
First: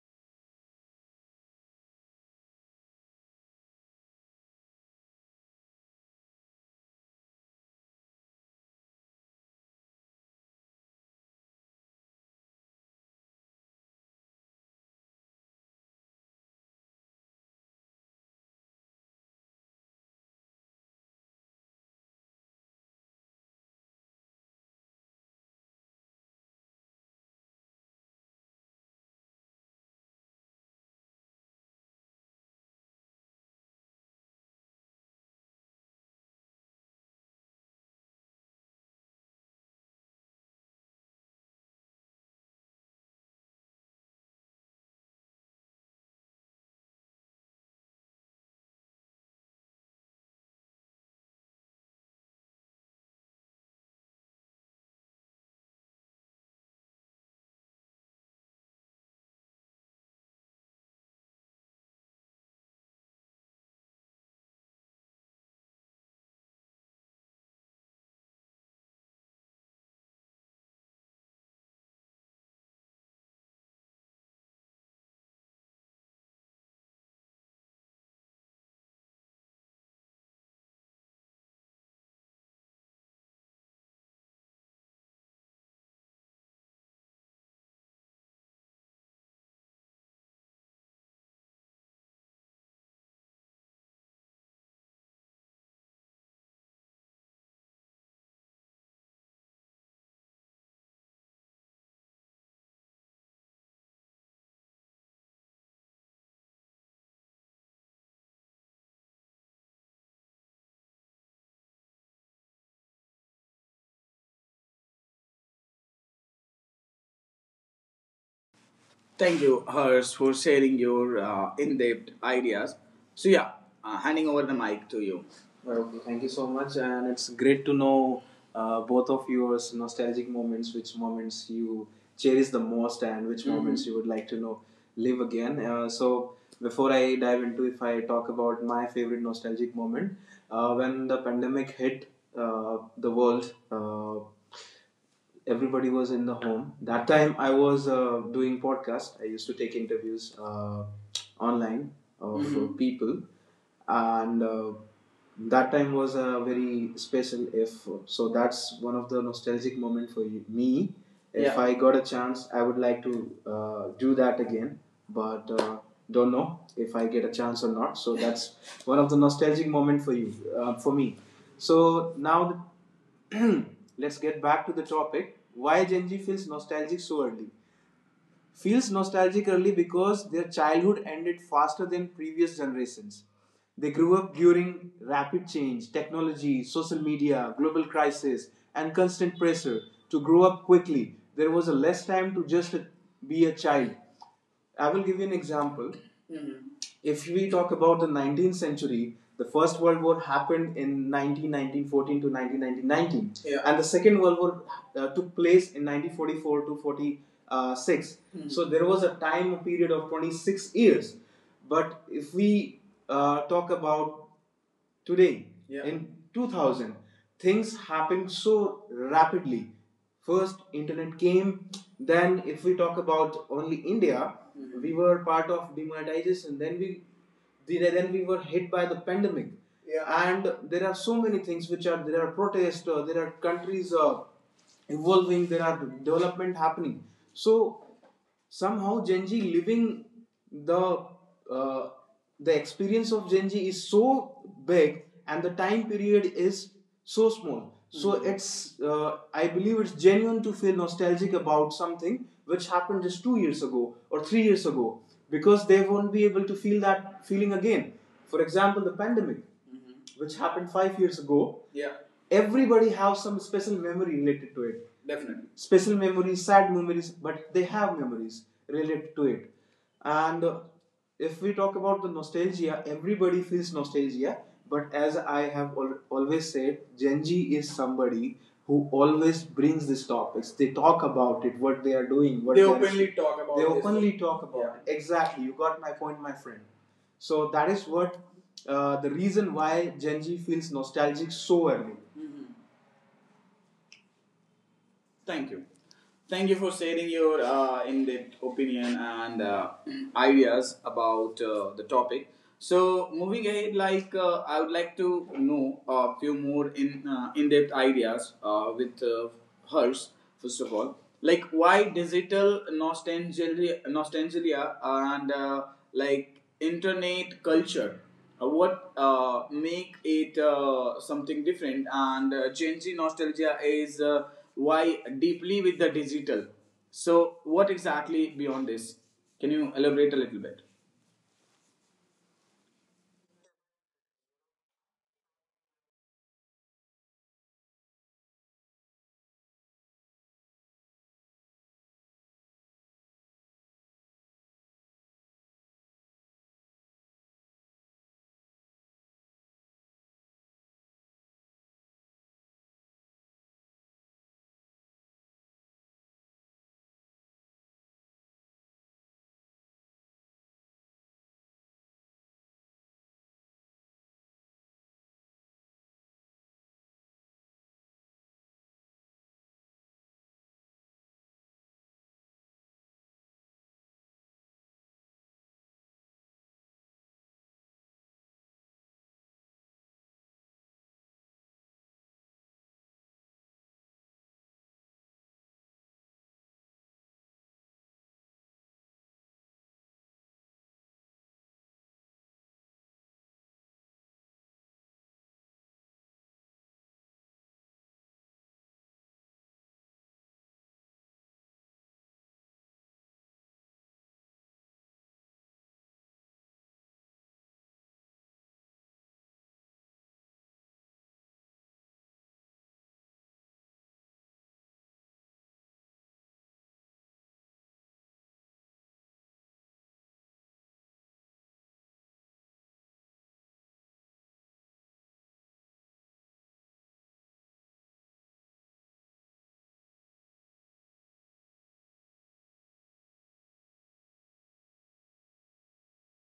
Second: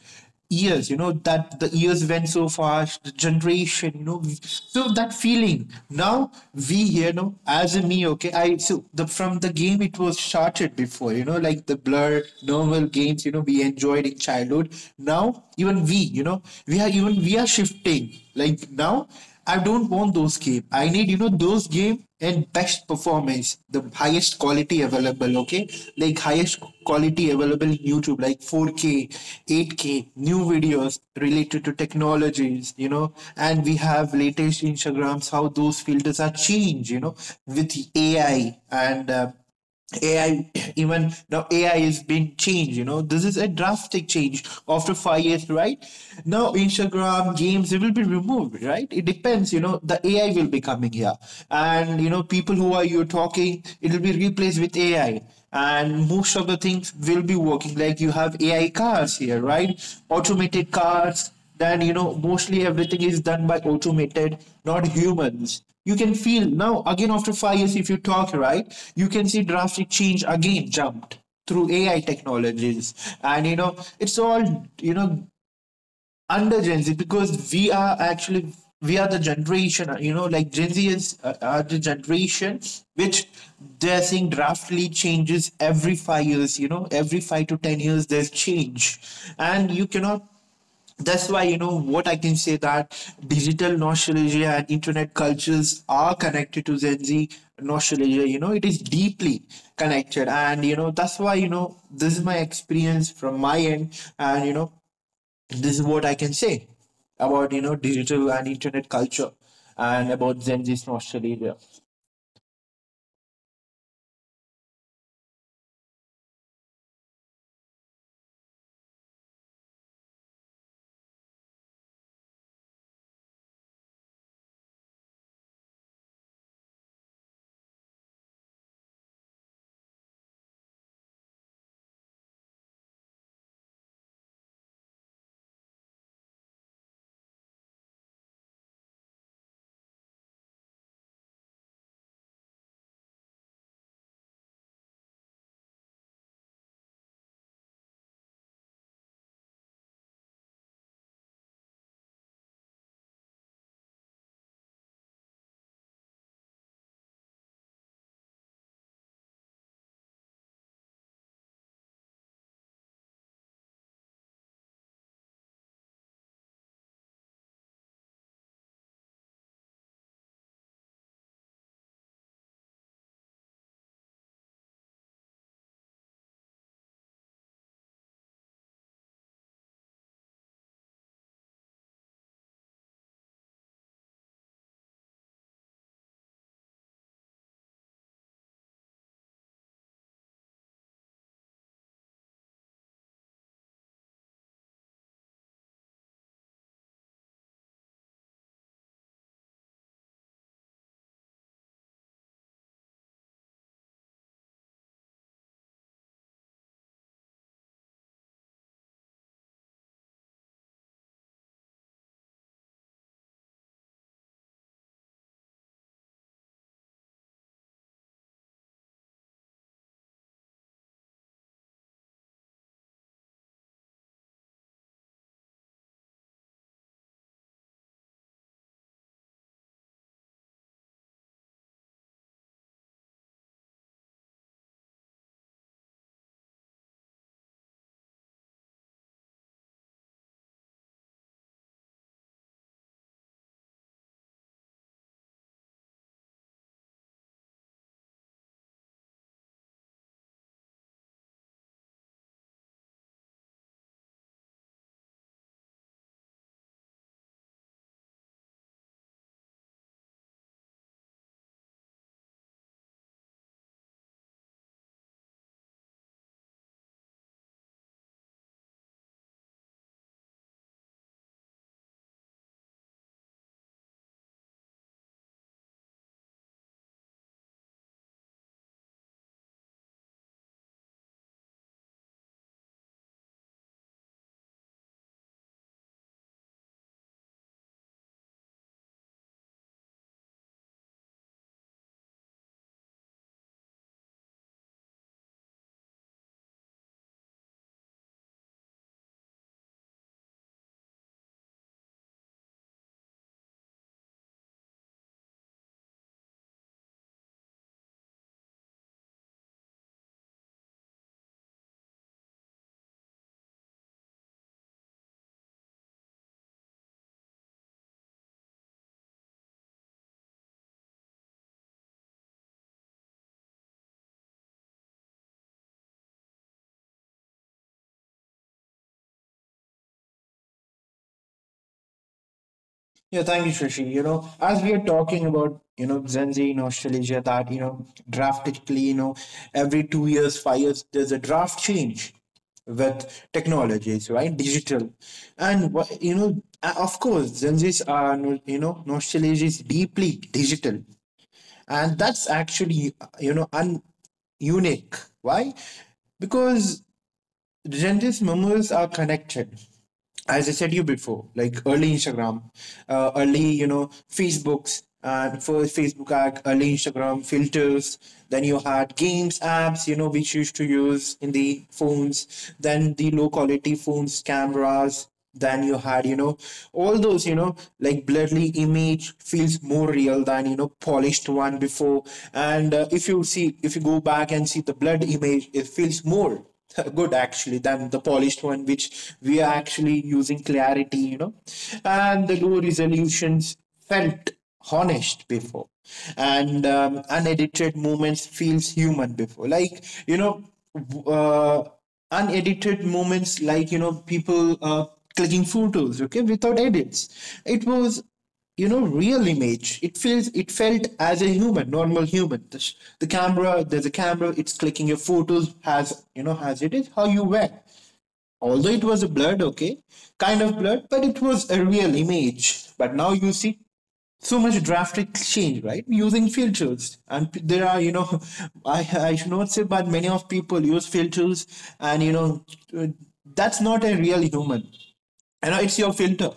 years, that the years went so fast, the generation, so that feeling now, we here know as a me, okay, I so the from the game, it was started before, like the blur normal games, we enjoyed in childhood. Now even we, you know we are even we are shifting. Like now, I don't want those game. I need, those game and best performance, the highest quality available. Okay, like highest quality available in YouTube, like 4K, 8K, new videos related to technologies. And we have latest Instagrams, how those filters are changed. With AI. And. AI, even now, AI is being changed. This is a drastic change after 5 years, right? Now, Instagram, games, it will be removed, right? It depends. The AI will be coming here, and people who are you talking, it will be replaced with AI, and most of the things will be working. Like you have AI cars here, right? Automated cars, that, mostly everything is done by automated, not humans. You can feel now, again after 5 years, if you talk, right, you can see drastic change again, jumped through AI technologies. And it's all, under Gen Z, because we are actually, we are the generation, like gen z is are the generation which they're seeing drastically changes every 5 years. Every 5 to 10 years, there's change, and you cannot. That's why, what I can say that, digital nostalgia and internet cultures are connected to Gen Z nostalgia. It is deeply connected, and that's why, this is my experience from my end, and this is what I can say about, digital and internet culture, and about Gen Z nostalgia. Thank you, Hers, for sharing your in depth ideas. So, yeah, handing over the mic to you. Well, okay, thank you so much, and it's great to know both of your nostalgic moments, which moments you cherish the most, and which, mhm, moments you would like to know live again. So, before I dive into, if I talk about my favorite nostalgic moment, when the pandemic hit uh, the world, everybody was in the home. That time, I was doing podcast. I used to take interviews online of mhm, people, and that time was a very special. If so, that's one of the nostalgic moment for you, me. If, yeah, I got a chance, I would like to do that again, but don't know if I get a chance or not. So that's one of the nostalgic moment for you, for me. So now the let's get back to the topic. Why Gen Z feels nostalgic so early? Feels nostalgic early because their childhood ended faster than previous generations. They grew up during rapid change, technology, social media, global crisis, and constant pressure to grow up quickly. There was a less time to just be a child. I will give you an example. If we talk about the 19th century, the First World War happened in 1914 to 1919. Yeah. And the Second World War took place in 1944 to 46. Mhm. So there was a time period of 26 years. But if we talk about today, yeah, in 2000 things happened so rapidly. First internet came, then if we talk about only India, mhm, we were part of demonetization, then we were hit by the pandemic. Yeah. And there are so many things which are, there are protests, there are countries evolving, there are development happening. So somehow Gen Z living the uh, the experience of Gen Z is so big and the time period is so small. So, hmm, it's uh, I believe it's genuine to feel nostalgic about something which happened just 2 years ago or 3 years ago, because they won't be able to feel that feeling again. For example, the pandemic, mm-hmm, mm-hmm, which happened 5 years ago, yeah, everybody has some special memory related to it. Definitely. Special memories, sad memories, but they have memories related to it. And if we talk about the nostalgia, everybody feels nostalgia. But as I have always said, Gen Z is somebody who always brings these topics. They talk about it, what they are doing, what they are openly are, talk about it. They this. Openly thing. Talk about, yeah, it. Exactly, you got my point, my friend. So that is what the reason why Gen Z feels nostalgic so early. Thank you. Thank you for sharing your in-depth opinion and ideas about the topic. So moving ahead, like I would like to know a few more in in-depth ideas with hers. First of all, like why digital nostalgia, and like internet culture, what make it something different, and Gen Z nostalgia is why deeply with the digital? So what exactly beyond this, can you elaborate a little bit? Yeah, thank you, Trishi. As we are talking about, Gen Z in Australasia, that, drastically, every 2 years, 5 years, there's a draft change with technologies, right? Digital. And, of course, Gen Zs are, Australasia is deeply digital. And that's actually, unique. Why? Because Gender's memoirs are connected. As I said you before, like early Instagram, early, Facebooks, and first Facebook ad, early Instagram filters. Then you had games apps, which used to use in the phones. Then the low quality phones, cameras, than you had, All those, like bloodly image feels more real than, polished one before. And if you see, if you go back and see the blood image, it feels more good actually than the polished one, which we are actually using clarity, And the low resolutions felt honest before, and unedited moments feels human before, like, uh, unedited moments, like people, clicking photos, okay, without edits. It was, real image. It felt as a human, normal human. The camera, there's a camera, it's clicking your photos has, has it is how you were. Although it was a blurred, okay, kind of blurred, but it was a real image. But now you see so much drastic change, right? Using filters, and there are, I should not say, but many of people use filters, and uh, that's not a real human. It's your filter.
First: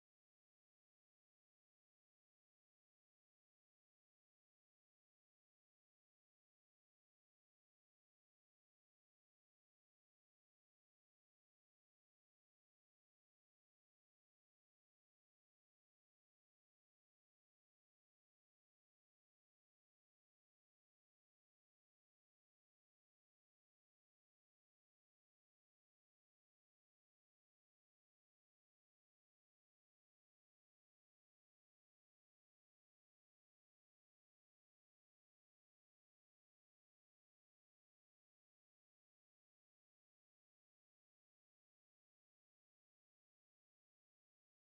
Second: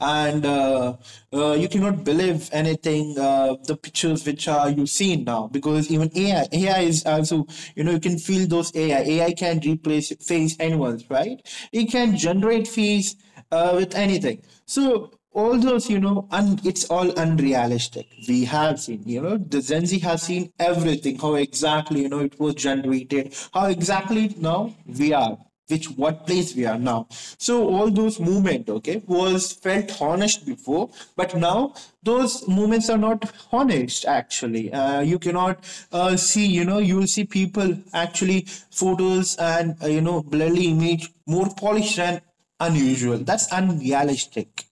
And you cannot believe anything, the pictures which are you seen now, because even AI is also, you can feel those. AI can replace face, anyone's, right? It can generate face, with anything. So all those, it's all unrealistic. We have seen, the Gen Z has seen everything, how exactly, it was generated, how exactly now we are, which what place we are now. So all those movement, okay, was felt honest before. But now, those movements are not honest actually. You cannot, see, you'll see people actually photos, and, blurry image, more polished and unusual, that's unrealistic.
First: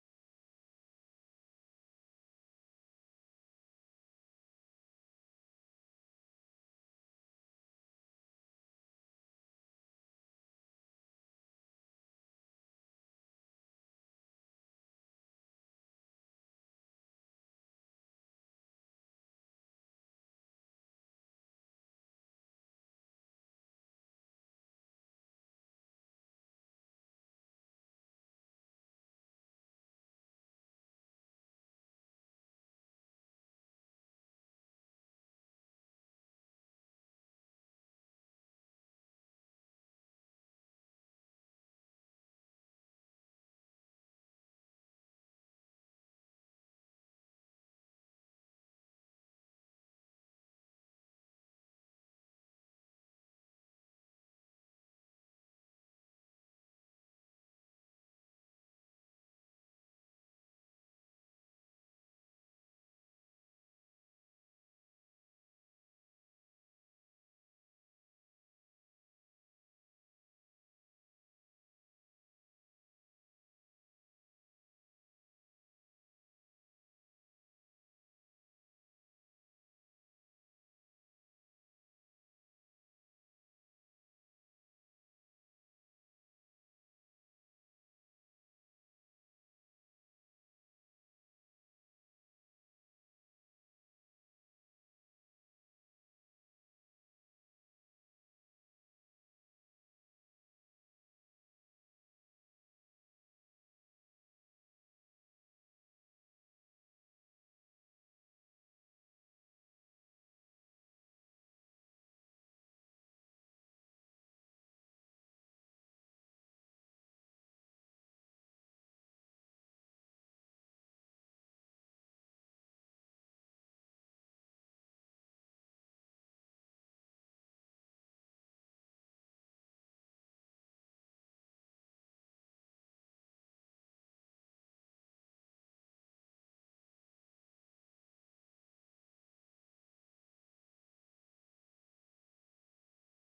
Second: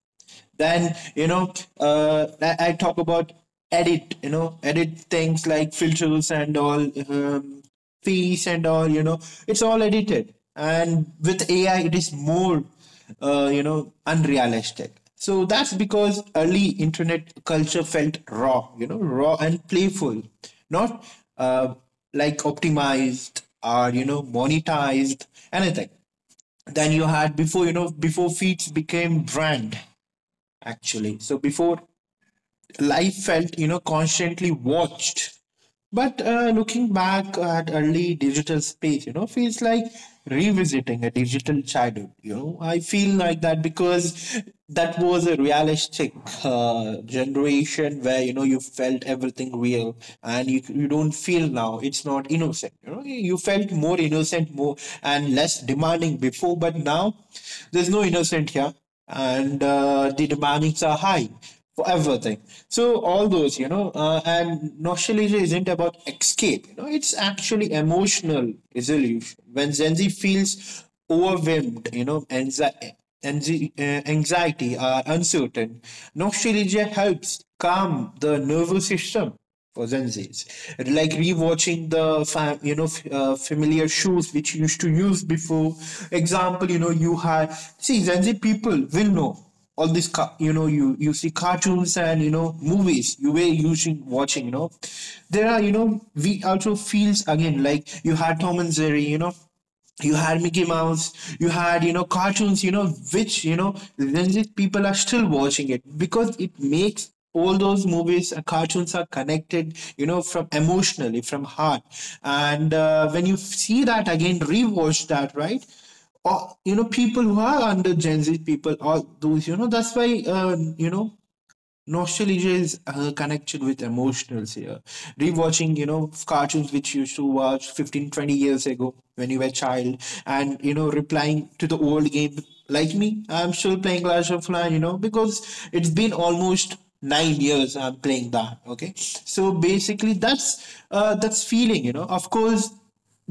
Then, I talk about edit, edit things like filters and all, um, fees and all, it's all edited. And with AI, it is more, unrealistic. So that's because early internet culture felt raw, raw and playful, not uh, like optimized or, monetized, anything. Then you had before, before feeds became brand actually. So before, life felt, constantly watched. But looking back at early digital space, feels like revisiting a digital childhood. I feel like that because that was a realistic generation, where you felt everything real. And you don't feel now, it's not innocent. You felt more innocent, more, and less demanding before. But now there's no innocent here, and the demandings are high for everything. So all those, and nostalgia isn't about escape. It's actually emotional resolution. When Gen Z feels overwhelmed, anxiety, or uncertain, nostalgia helps calm the nervous system for Gen Zs. And like rewatching the familiar shows which you used to use before. Example, you had, see Gen Z people will know all these you see cartoons and movies you were using watching. There are, we also feels again. Like, you had Tom and Jerry, you had Mickey Mouse, you had, cartoons, which, Ranjit people are still watching it, because it makes all those movies and cartoons are connected, from emotionally, from heart. And when you see that again, rewatch that, right? Or, people who are under Gen Z people, or those, that's why, nostalgia is connected with emotionals here, rewatching cartoons which you used to watch 15-20 years ago when you were a child, and replying to the old game. Like me, I'm still playing Clash of Clans, because it's been almost 9 years I'm playing that. Okay, so basically that's feeling. Of course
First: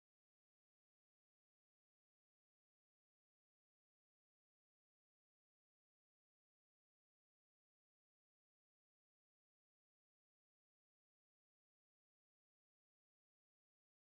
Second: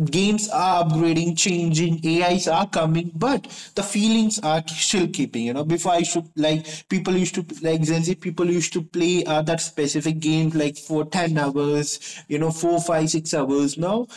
games are upgrading, changing, ais are coming, but the feelings are still keeping. Before I used to like people used to like, gen z people used to play that specific game like for 10 hours, 4, 5, 6 hours. Now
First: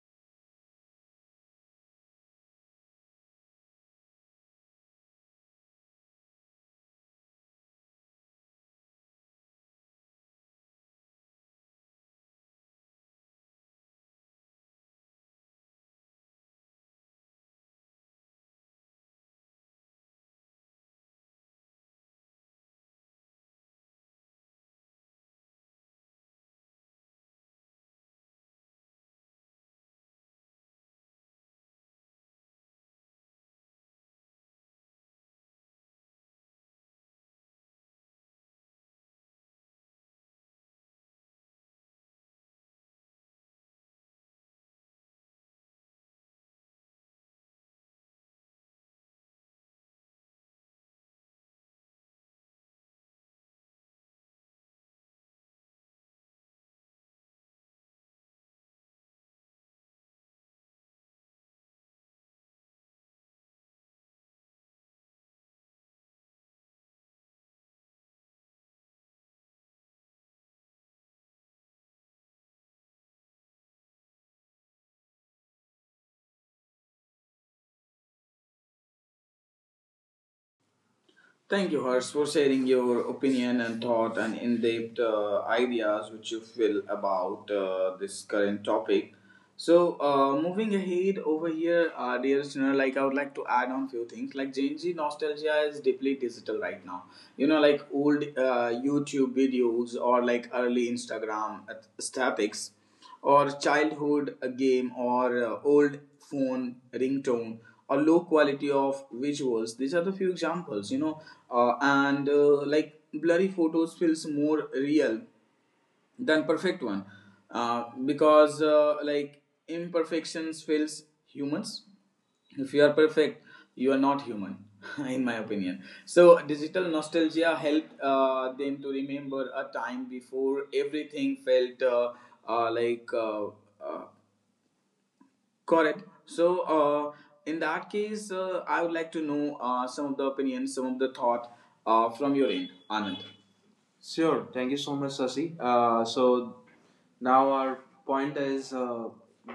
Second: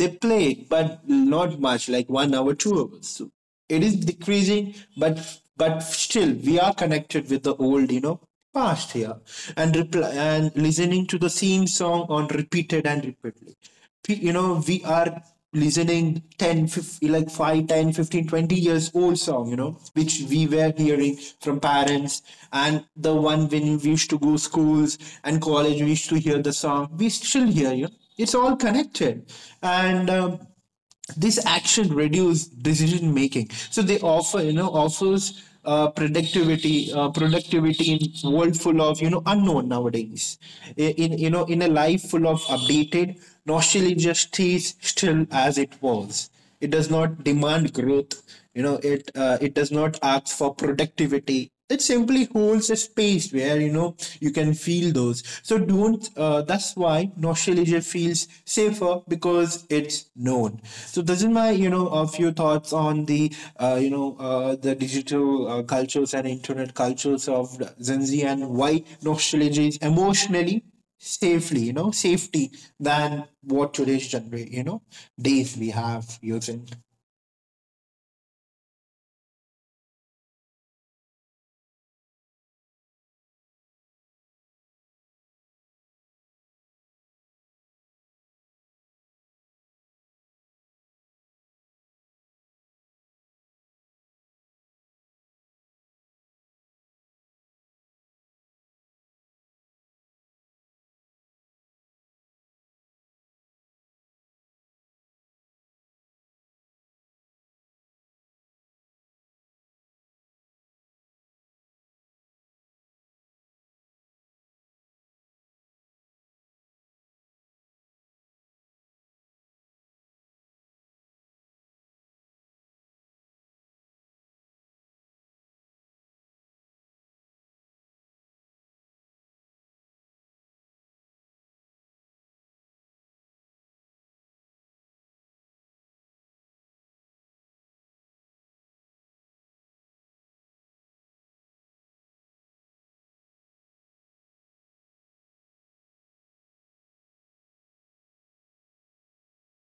they play it but not much, like 1 hour 2 hours, so it is decreasing, but still we are connected with the old, past here, and reply and listening to the same song on repeated and repeatedly. We are listening 10 50, like 5, 10, 15, 20 years old song, which we were hearing from parents, and the one when we used to go schools and college, we used to hear the song. We still hear, you know? It's all connected. And this action reduces decision making, so they offer, offers productivity in world full of, unknown nowadays. I- in you know in a life full of updated, nostalgia stays still as it was. It does not demand growth. It does not ask for productivity. It simply holds a space where, you can feel those. So don't that's why nostalgia feels safer because it's known. So this is my, a few thoughts on the the digital cultures and internet cultures of Gen Z, and why nostalgia is emotionally safely, safety than what today's generation, days we have using. Thank you, Harsh, for sharing your opinion and thought and in-depth ideas which you feel about this current topic. So, moving ahead over here, dear listener, like I would like to add on few things. Like Gen Z nostalgia is deeply digital right now. You know, like old YouTube videos or like early Instagram aesthetics or childhood game or old phone ringtone or low quality of visuals, these are the few examples, you know. And Like blurry photos feels more real then perfect one, because like imperfections fails humans. If you are perfect, you are not human, in my opinion. So digital nostalgia helped them to remember a time before everything felt uh, like uh, uh, correct. So in that case, I would like to know some of the opinions, some of the thought from your end, Anand. Sure. Thank you so much, Sasi. So now our point is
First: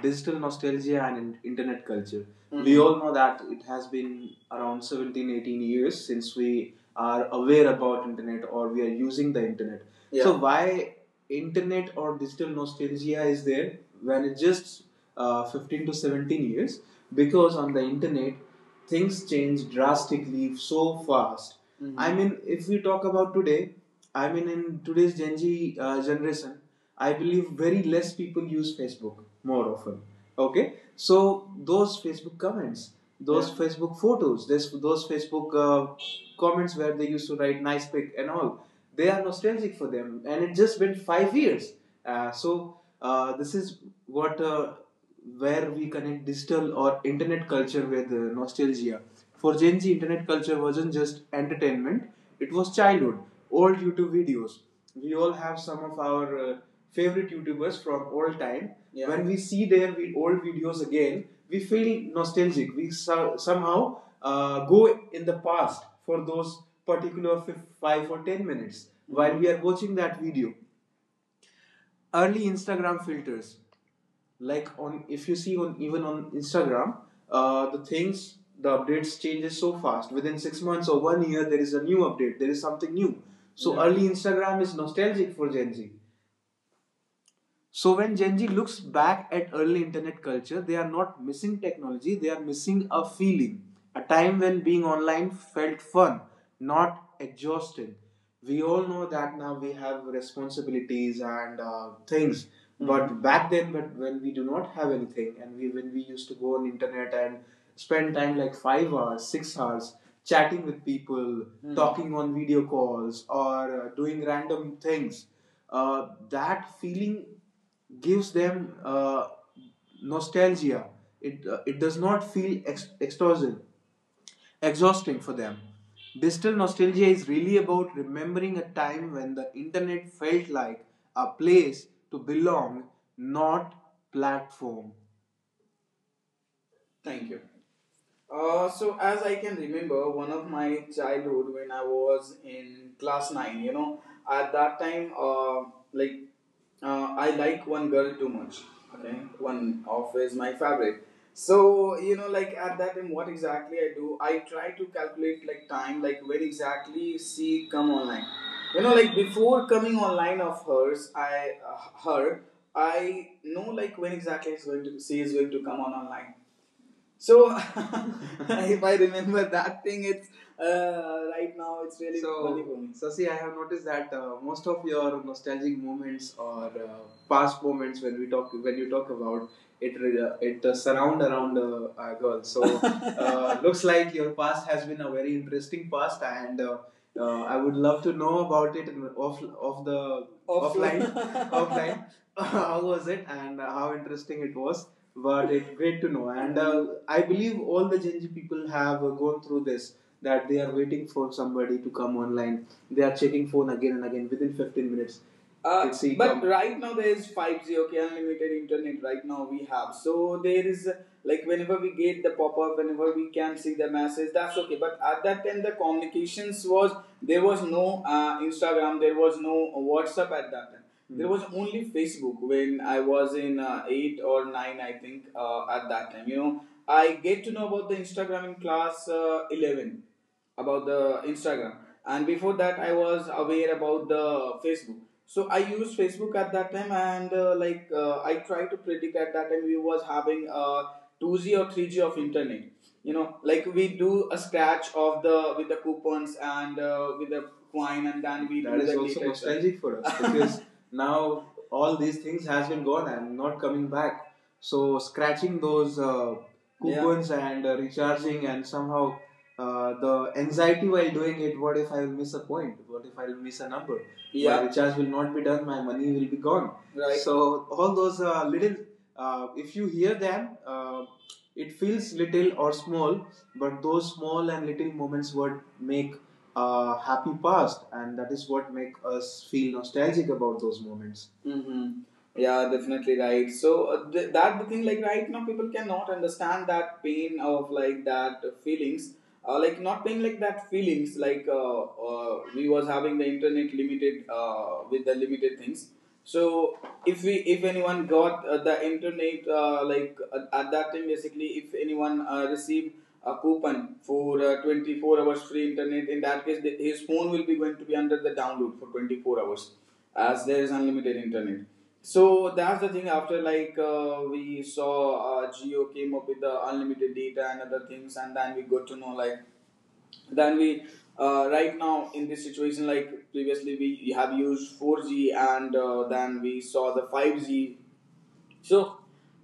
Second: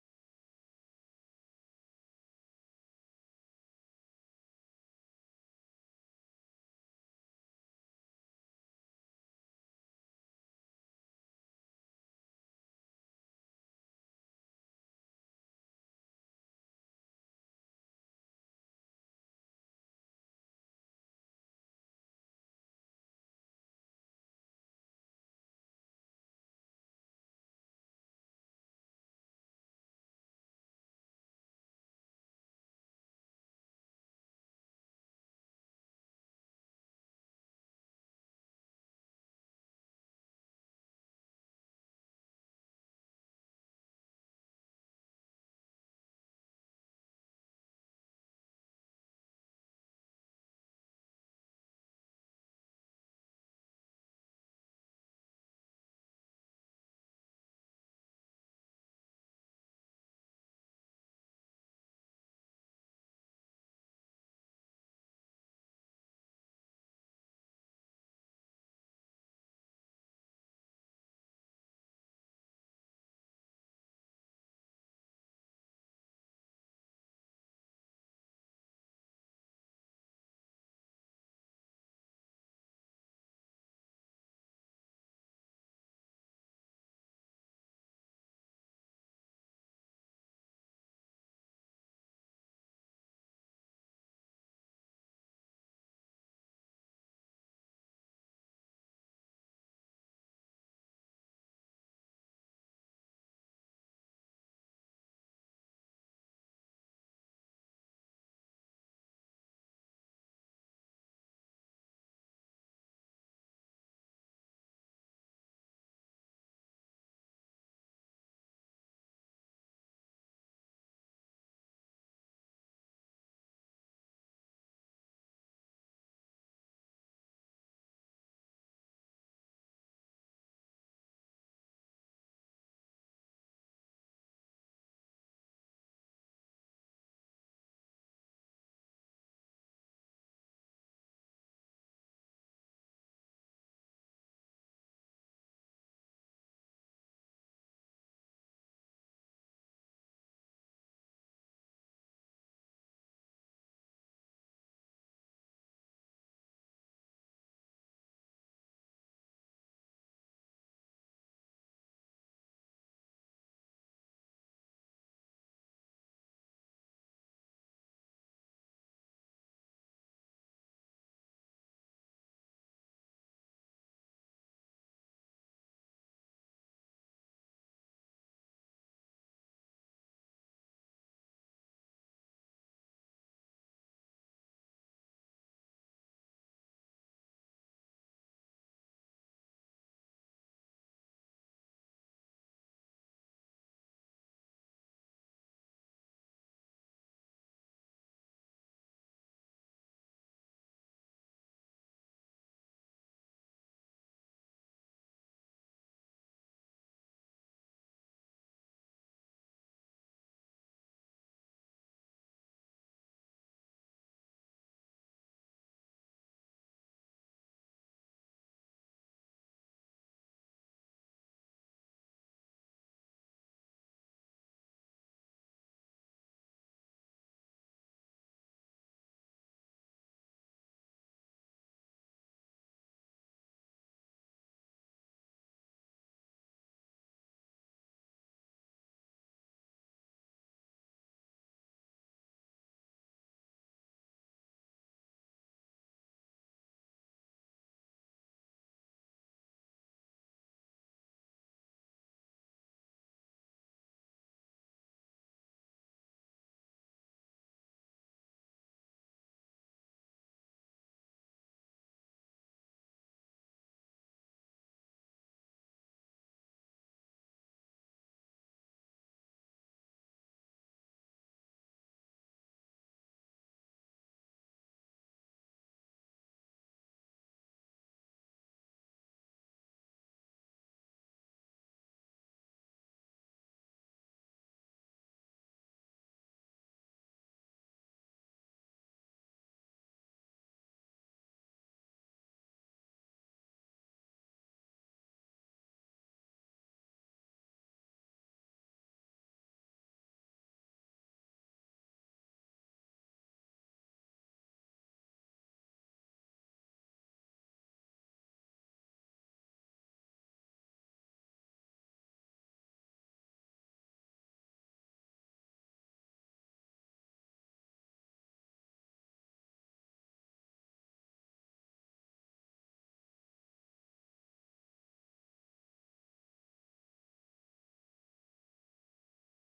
digital nostalgia and internet culture. We, mhm, all know that it has been around 17, 18 years since we are aware about internet or we are using the internet. Yeah. So, yeah, why internet or digital nostalgia is there when it's just 15 to 17 years? Because on the internet, things change drastically so fast. Mhm. I Mhm. mean, if we talk about today, I mean, in today's Gen Z generation, I believe very less people use Facebook more often. Okay, so those Facebook comments, those, yeah, Facebook photos, this, those Facebook comments where they used to write nice pic and all, they are nostalgic for them. And it just been 5 years. So this is what where we connect digital or internet culture with nostalgia. For Gen Z, internet culture wasn't just entertainment; it was childhood, old YouTube videos, we all have some of our favorite YouTubers from old time. Yeah. When we see their old videos again, we feel nostalgic. We somehow go in the past for those particular 5 or 10 minutes while we are watching that video. Early Instagram filters, like on if you see on even on Instagram, the things the updates changes so fast. Within 6 months or one year, there is a new update. There is something new. Early Instagram is nostalgic for Gen Z. So when Gen Z looks back at early internet culture, they are not missing technology, they are missing a feeling. A time when being online felt fun, not exhausting. We all know that now we have responsibilities and things. But back then, but when we do not have anything, and we when we used to go on internet and spend time like 5 hours, 6 hours, chatting with people, Mm. Talking on video calls, or doing random things, uh, that feeling gives them nostalgia. It does not feel exhausting, for them. Digital nostalgia is really about remembering a time when the internet felt like a place to belong, not platform. Thank you. So as I can remember, one of my childhood when I was in class nine, you know, at that time, like I like one girl too much. Okay, one of is my favorite. So you know, like at that time, what exactly I do? I try to calculate like time, like when exactly she come online. You know, like before coming online of hers, her, I know like when exactly is going to she is going to come on online so if I remember that thing, it's right now it's really so funny for me. So see, I have noticed that most of your nostalgic moments or past moments when we talk when you talk about it, surround around girls. So looks like your past has been a very interesting past, and I would love to know about it off the offline. Offline how was it and how interesting it was. But it's great to know, and I believe all the Gen Z people have gone through this, that they are waiting for somebody to come online. They are checking phone again and again within 15 minutes. It's e but e-com- Right now there is 5G, okay, unlimited internet. Right now we have, so there is like whenever we get the pop up, whenever we can see the message, that's okay. But at that time, there was no Instagram, there was no WhatsApp at that time. There was only Facebook when I was in eight or nine, I think, at that time. You know, I get to know about the Instagram in class 11, about the Instagram. And before that, I was aware about the Facebook. So I used Facebook at that time, and I tried to predict at that time we was having 2G or 3G of internet. You know, like we do a scratch of the with the coupons and with the coin, and then we That do is the also data. Nostalgic for us because now all these things has been gone and not coming back. So scratching those Yeah. coupons, yeah, and recharging and somehow the anxiety while doing it. What if I will miss a point? What if I will miss a number? Yeah. My recharge will not be done. My money will be gone. Right. So all those little, if you hear them, it feels little or small, but those small and little moments would make a happy past, and that is what make us feel nostalgic about those moments. Mm-hmm. Yeah, definitely right. So that the thing, like right now people cannot understand that pain of like that feelings. Like not pain, like that feelings, like we was having the internet limited with the limited things, so if anyone got the internet like at that time, basically if anyone received a coupon for 24 hours free internet, in that case his phone will be going to be under the download for 24 hours, as there is unlimited internet. So that's the thing. After like we saw Geo came up with the unlimited data and other things, and then we got to know like then we right now in this situation, like previously we have used 4G and then we saw the 5G. So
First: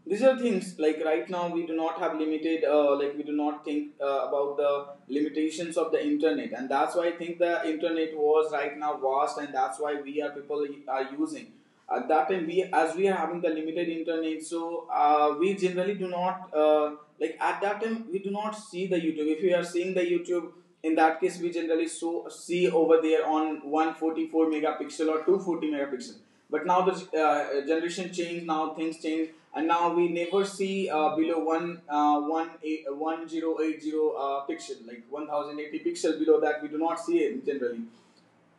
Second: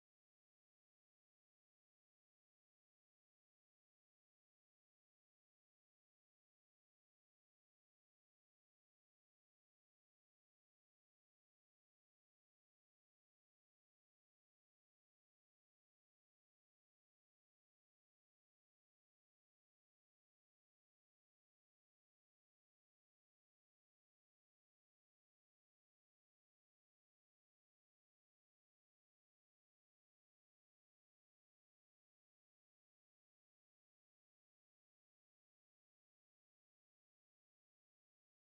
these are things, like right now we do not have limited like we do not think about the limitations of the internet, and that's why I think the internet was right now vast, and that's why we are people are using. At that time, we as we are having the limited internet, so we generally do not like at that time we do not see the youtube. If we are seeing the youtube, in that case we generally see over there on 144 megapixel or 240 megapixel. But now the generation changed. Now things change, and now we never see below one 18, 1080 pixel, like 1080 pixel. Below that, we do not see it generally.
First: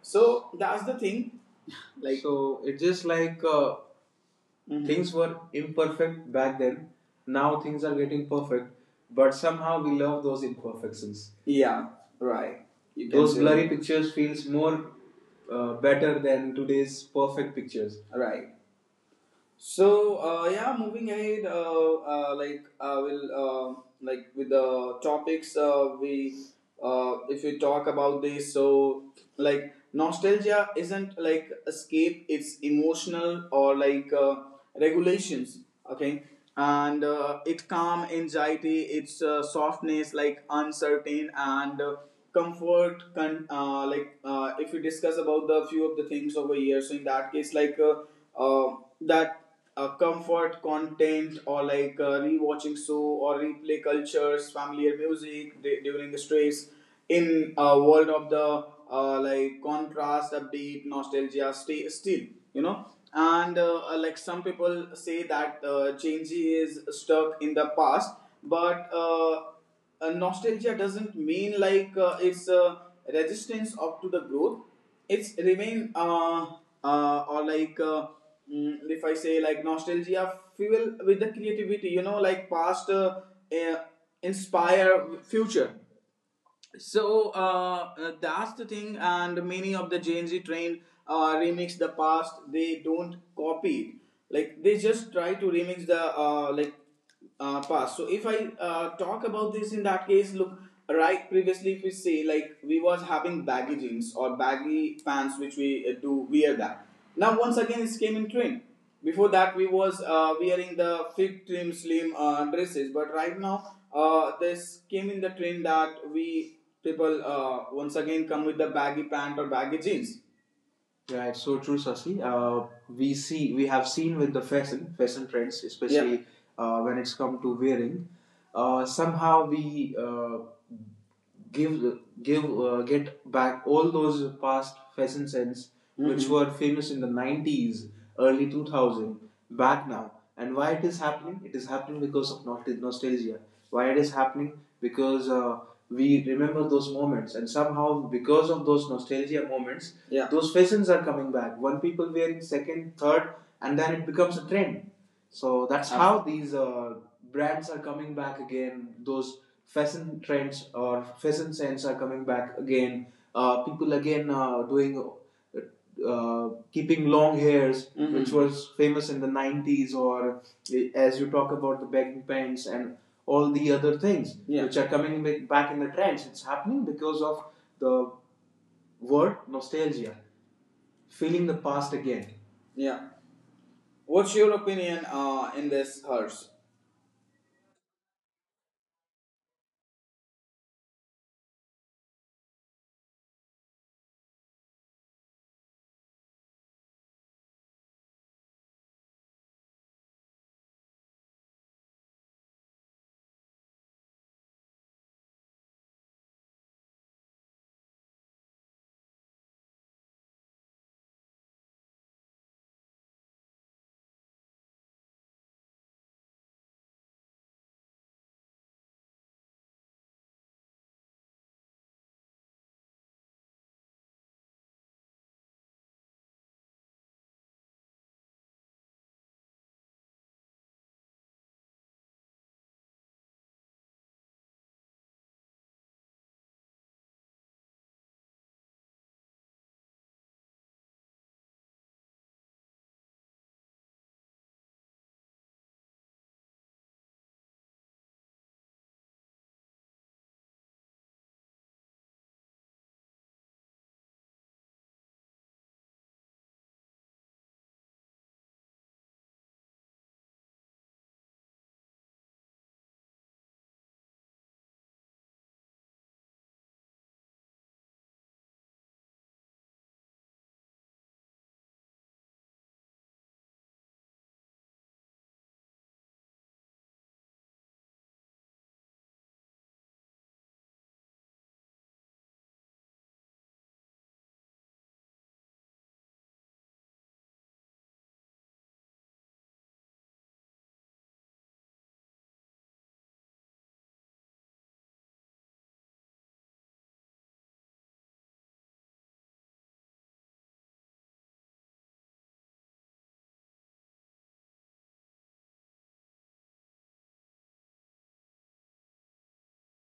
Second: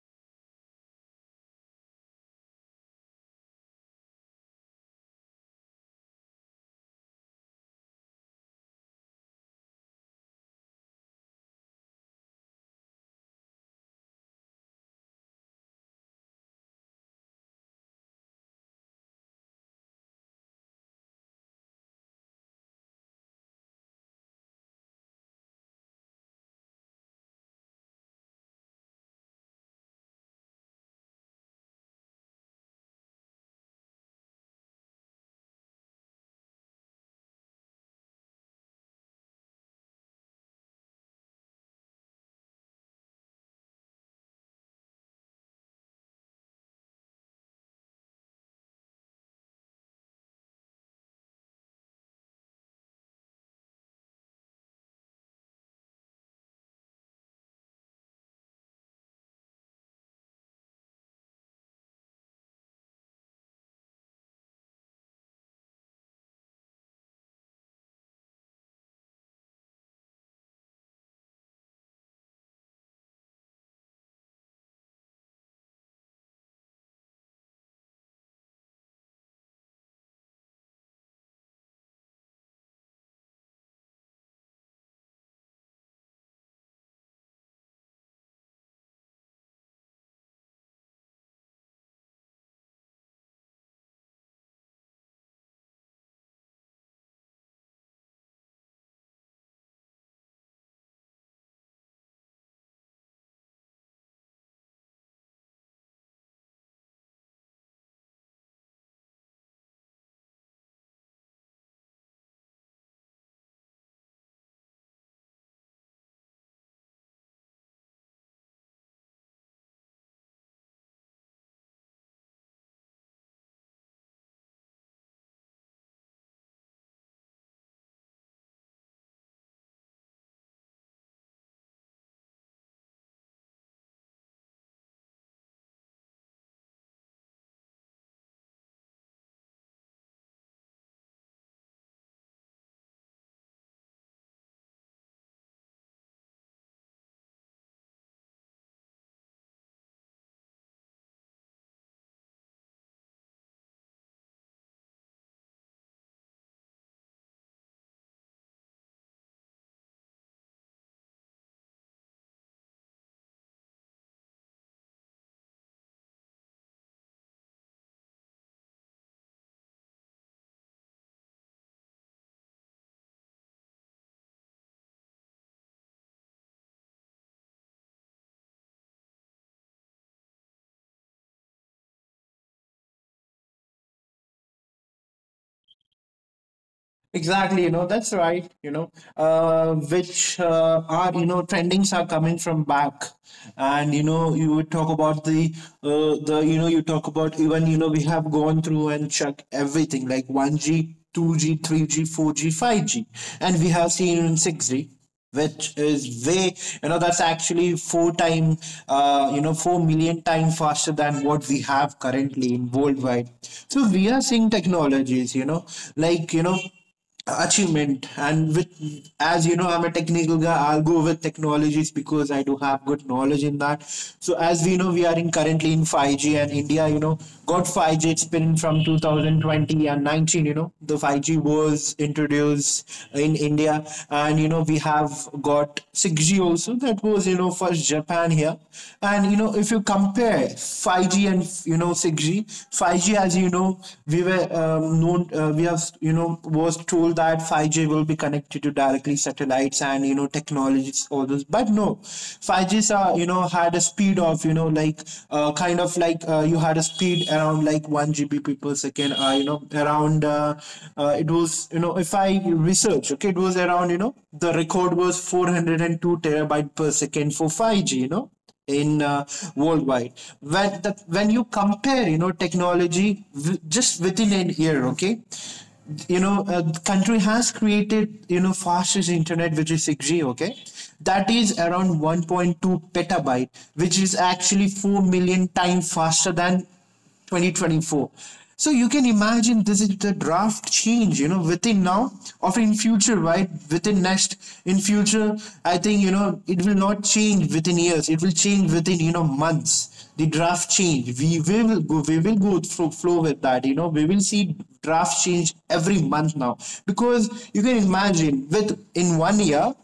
So that's the thing. Like so it's just like Mhm. Things were imperfect back then. Now things are getting perfect, but somehow we love those imperfections. Yeah, right. You Those say- blurry that. Pictures feels more better than today's perfect pictures. Right. So yeah, moving ahead, like I will like with the topics we if we talk about this, so like nostalgia isn't like escape; it's emotional or like regulations. Okay, and its calm anxiety, its softness like uncertain and comfort like if we discuss about the few of the things over here, so in that case like uh, that comfort content, or like rewatching show or replay cultures, familiar music during the stress, in a world of the like contrast, upbeat, nostalgia, stay still, you know. And like some people say that Gen Z is stuck in the past, but nostalgia doesn't mean like it's a resistance up to the growth. It's remain uh, or like uh, if I say like nostalgia fuel with the creativity, you know, like past uh, inspire future, so that's the thing, and many of the Gen Z trained remix the past. They don't copy it. Like they just try to remix the past. So if I talk about this, in that case, look, right, previously if we say like we was having baggy jeans or baggy pants which we do wear that. Now once again it came in trend. Before that we was wearing the fit trim slim dresses, but right now this came in the trend, that we people once again come with the baggy pant or baggy jeans. Right, so true, Sasi. We have seen with the fashion trends, especially, yeah, when it's come to wearing. Somehow we give get back all those past fashion sense, mm-hmm, which Mhm. were famous in the 90s, early 2000, back now. And why it is happening? It is happening because of nostalgia. Why it is happening? Because we remember those moments, and somehow because of those nostalgia moments, yeah, those fashions are coming back. One people wearing, second, third, and then it becomes a trend. So that's how these brands are coming back again. Those fashion trends or fashion sense are coming back again. People again doing keeping long hairs, Mhm. which was famous in the 90s, or as you talk about the baggy pants and all the other things, yeah, which are coming back in the trends. It's happening because of the word nostalgia, feeling the past again. Yeah. What's your opinion in this, harsh? Exactly, that's right, which are, trendings are coming from back. And, you would talk about the, you talk about even, we have gone through and check everything like 1G, 2G, 3G, 4G, 5G. And we have seen 6G, which is way, that's actually four time, 4 million times faster than what we have currently in worldwide. So we are seeing technologies, like, you know, achievement. And with, as you know, I'm a technical guy, I'll go with technologies because I do have good knowledge in that. So as we know, we are in currently in 5G, and India, got 5G it from 2020 and 19. The 5G was introduced in India, and we have got 6G also. That was, first Japan here. And, if you compare 5G and, 6G, 5G 5G, as you know, we were known, we have, was told that 5G will be connected to directly satellites and, technologies, all those. But no, 5Gs are, had a speed of, you had a speed around like 1 G B per second, around, it was, if I research, okay, it was around, the record was 402 terabyte per second for 5G, in worldwide. When you compare, technology, just within an year. Okay, the country has created, fastest internet which is 6G. Okay, that is around 1.2 petabyte, which is actually 4 million times faster than 2024. So you can imagine, this is the draft change, within now or in future, right? Within next, in future, I think, it will not change within years. It will change within, months. The draft change. We will go, we will go through flow with that, we will see draft change every month now, because you can imagine with in 1 year,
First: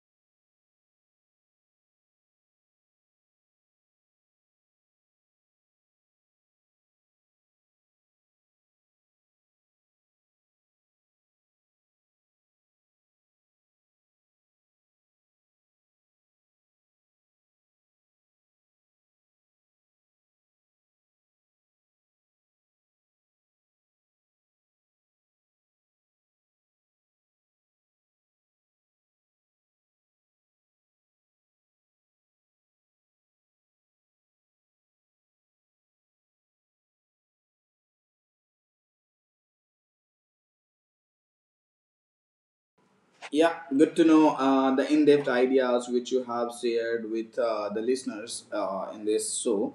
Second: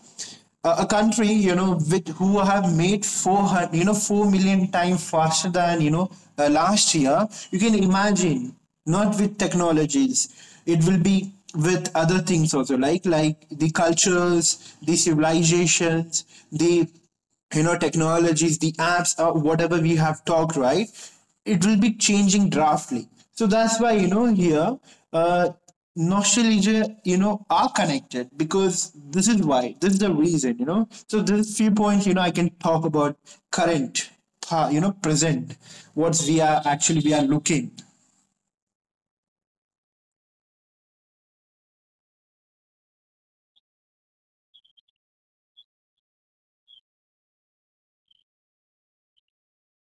a country, with who have made 400, 4 million times faster than, last year. You can imagine, not with technologies. It will be with other things also, like the cultures, the civilizations, the technologies, the apps, whatever we have talked, right? It will be changing drastically. So that's why, here, uh, nostalgia, are connected because this is why. This is the reason, so there's few points, I can talk about current, present, what we are actually, we are looking. Yeah, good to know the in depth ideas which you have shared with the listeners in this show.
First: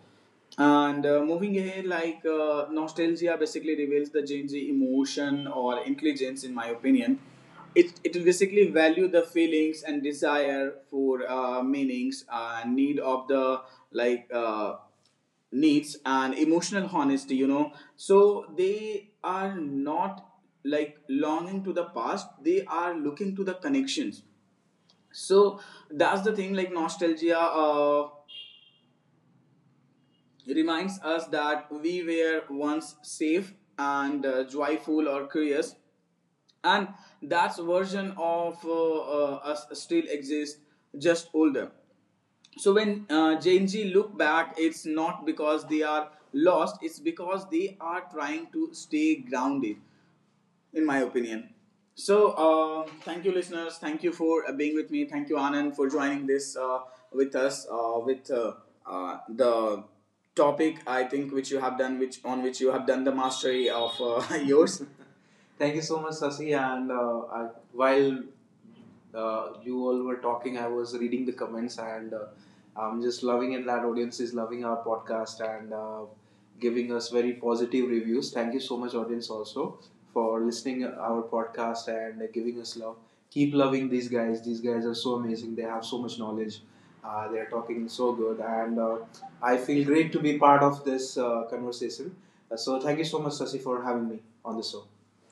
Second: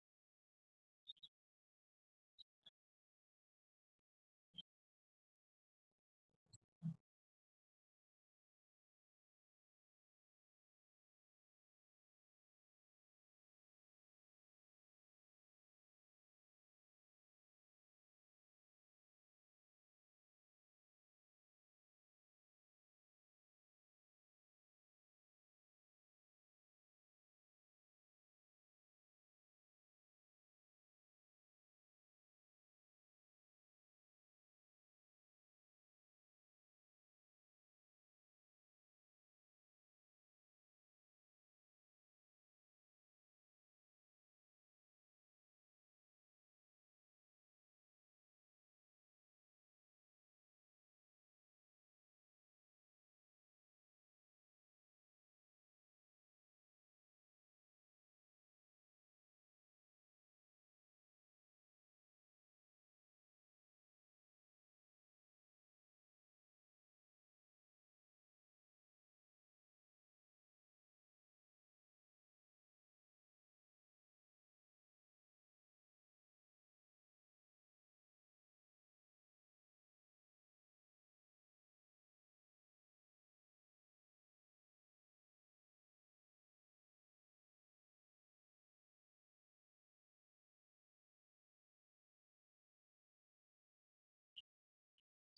And moving ahead, like nostalgia basically reveals the Gen Z emotion or intelligence, in my opinion. It will basically value the feelings and desire for meanings and need of the like uh, needs and emotional honesty, you know. So they are not like longing to the past, they are looking to the connections. So that's the thing, like nostalgia reminds us that we were once safe and joyful or curious, and that version of us still exists, just older. So when Genji look back, it's not because they are lost, it's because they are trying to stay grounded, in my opinion. So, thank you, listeners. Thank you for being with me. Thank you, Anand, for joining this with us with the topic, I think, which on which you have done the mastery of yours. Thank you so much, Sasi. And I, while you all were talking, I was reading the comments, and I'm just loving it that audience is loving our podcast and giving us very positive reviews. Thank you so much, audience, also for listening our podcast and giving us love. Keep loving these guys. These guys are so amazing. They have so much knowledge. They are talking so good, and I feel great to be part of this conversation. So thank you so much, Sasi, for having me on the show.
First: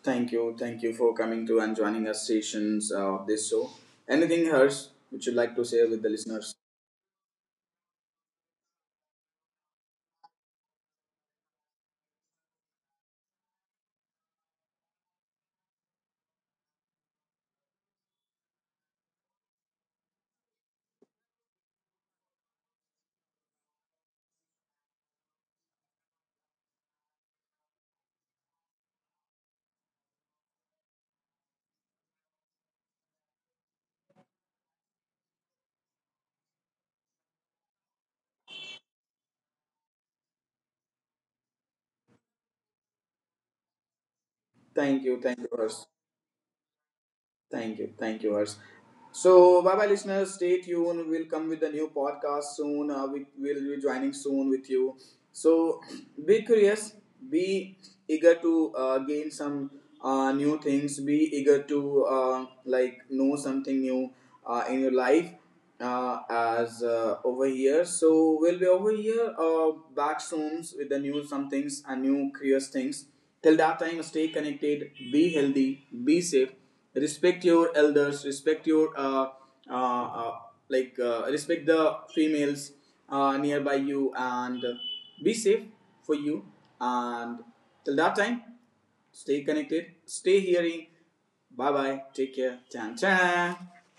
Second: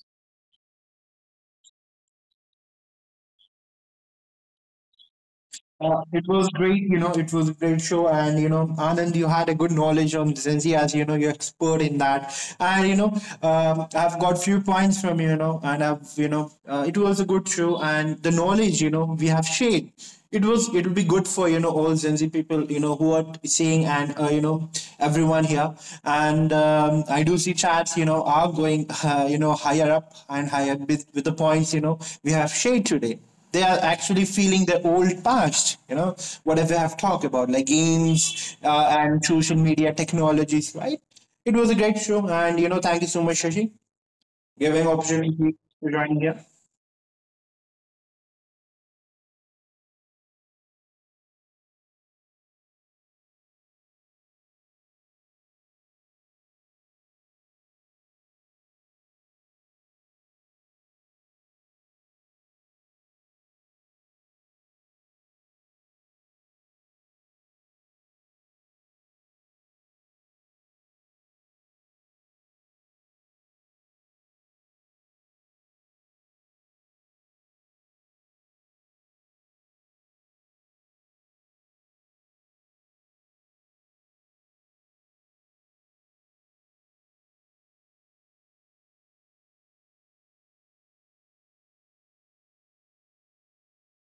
Thank you. Thank you for coming to and joining us sessions of this show. Anything, Harsh, which you'd like to share with the It was listeners? great, it was a great show. And, Anand, you had a good knowledge on Gen Z, as, you're expert in that. And, I've got few points from, and I've, it was a good show. And the knowledge, we have shared, it would be good for, all Gen Z people, who are seeing, and, everyone here. And I do see chats, are going, higher up and higher with the points, we have shared today. They are actually feeling their old past, whatever I've talked about, like games, and social media technologies, right? It was a great show, and, thank you so much, Shashi, giving Thank you. Thank you, opportunity Harsh. to join here. Thank you. Thank you, Harsh. So, bye bye, listeners. Stay tuned. We'll come with a new podcast soon. We will be joining soon with you. So, be curious, be eager to gain some new things, be eager to like know something new in your life. As Over here. So we'll be over here back soon with the new some things and new curious things. Till that time, stay connected, be healthy, be safe, respect your elders, respect your uh, uh, respect the females nearby you, and be safe for you. And till that time, stay connected, stay hearing. Bye bye. Take care. Chan chan.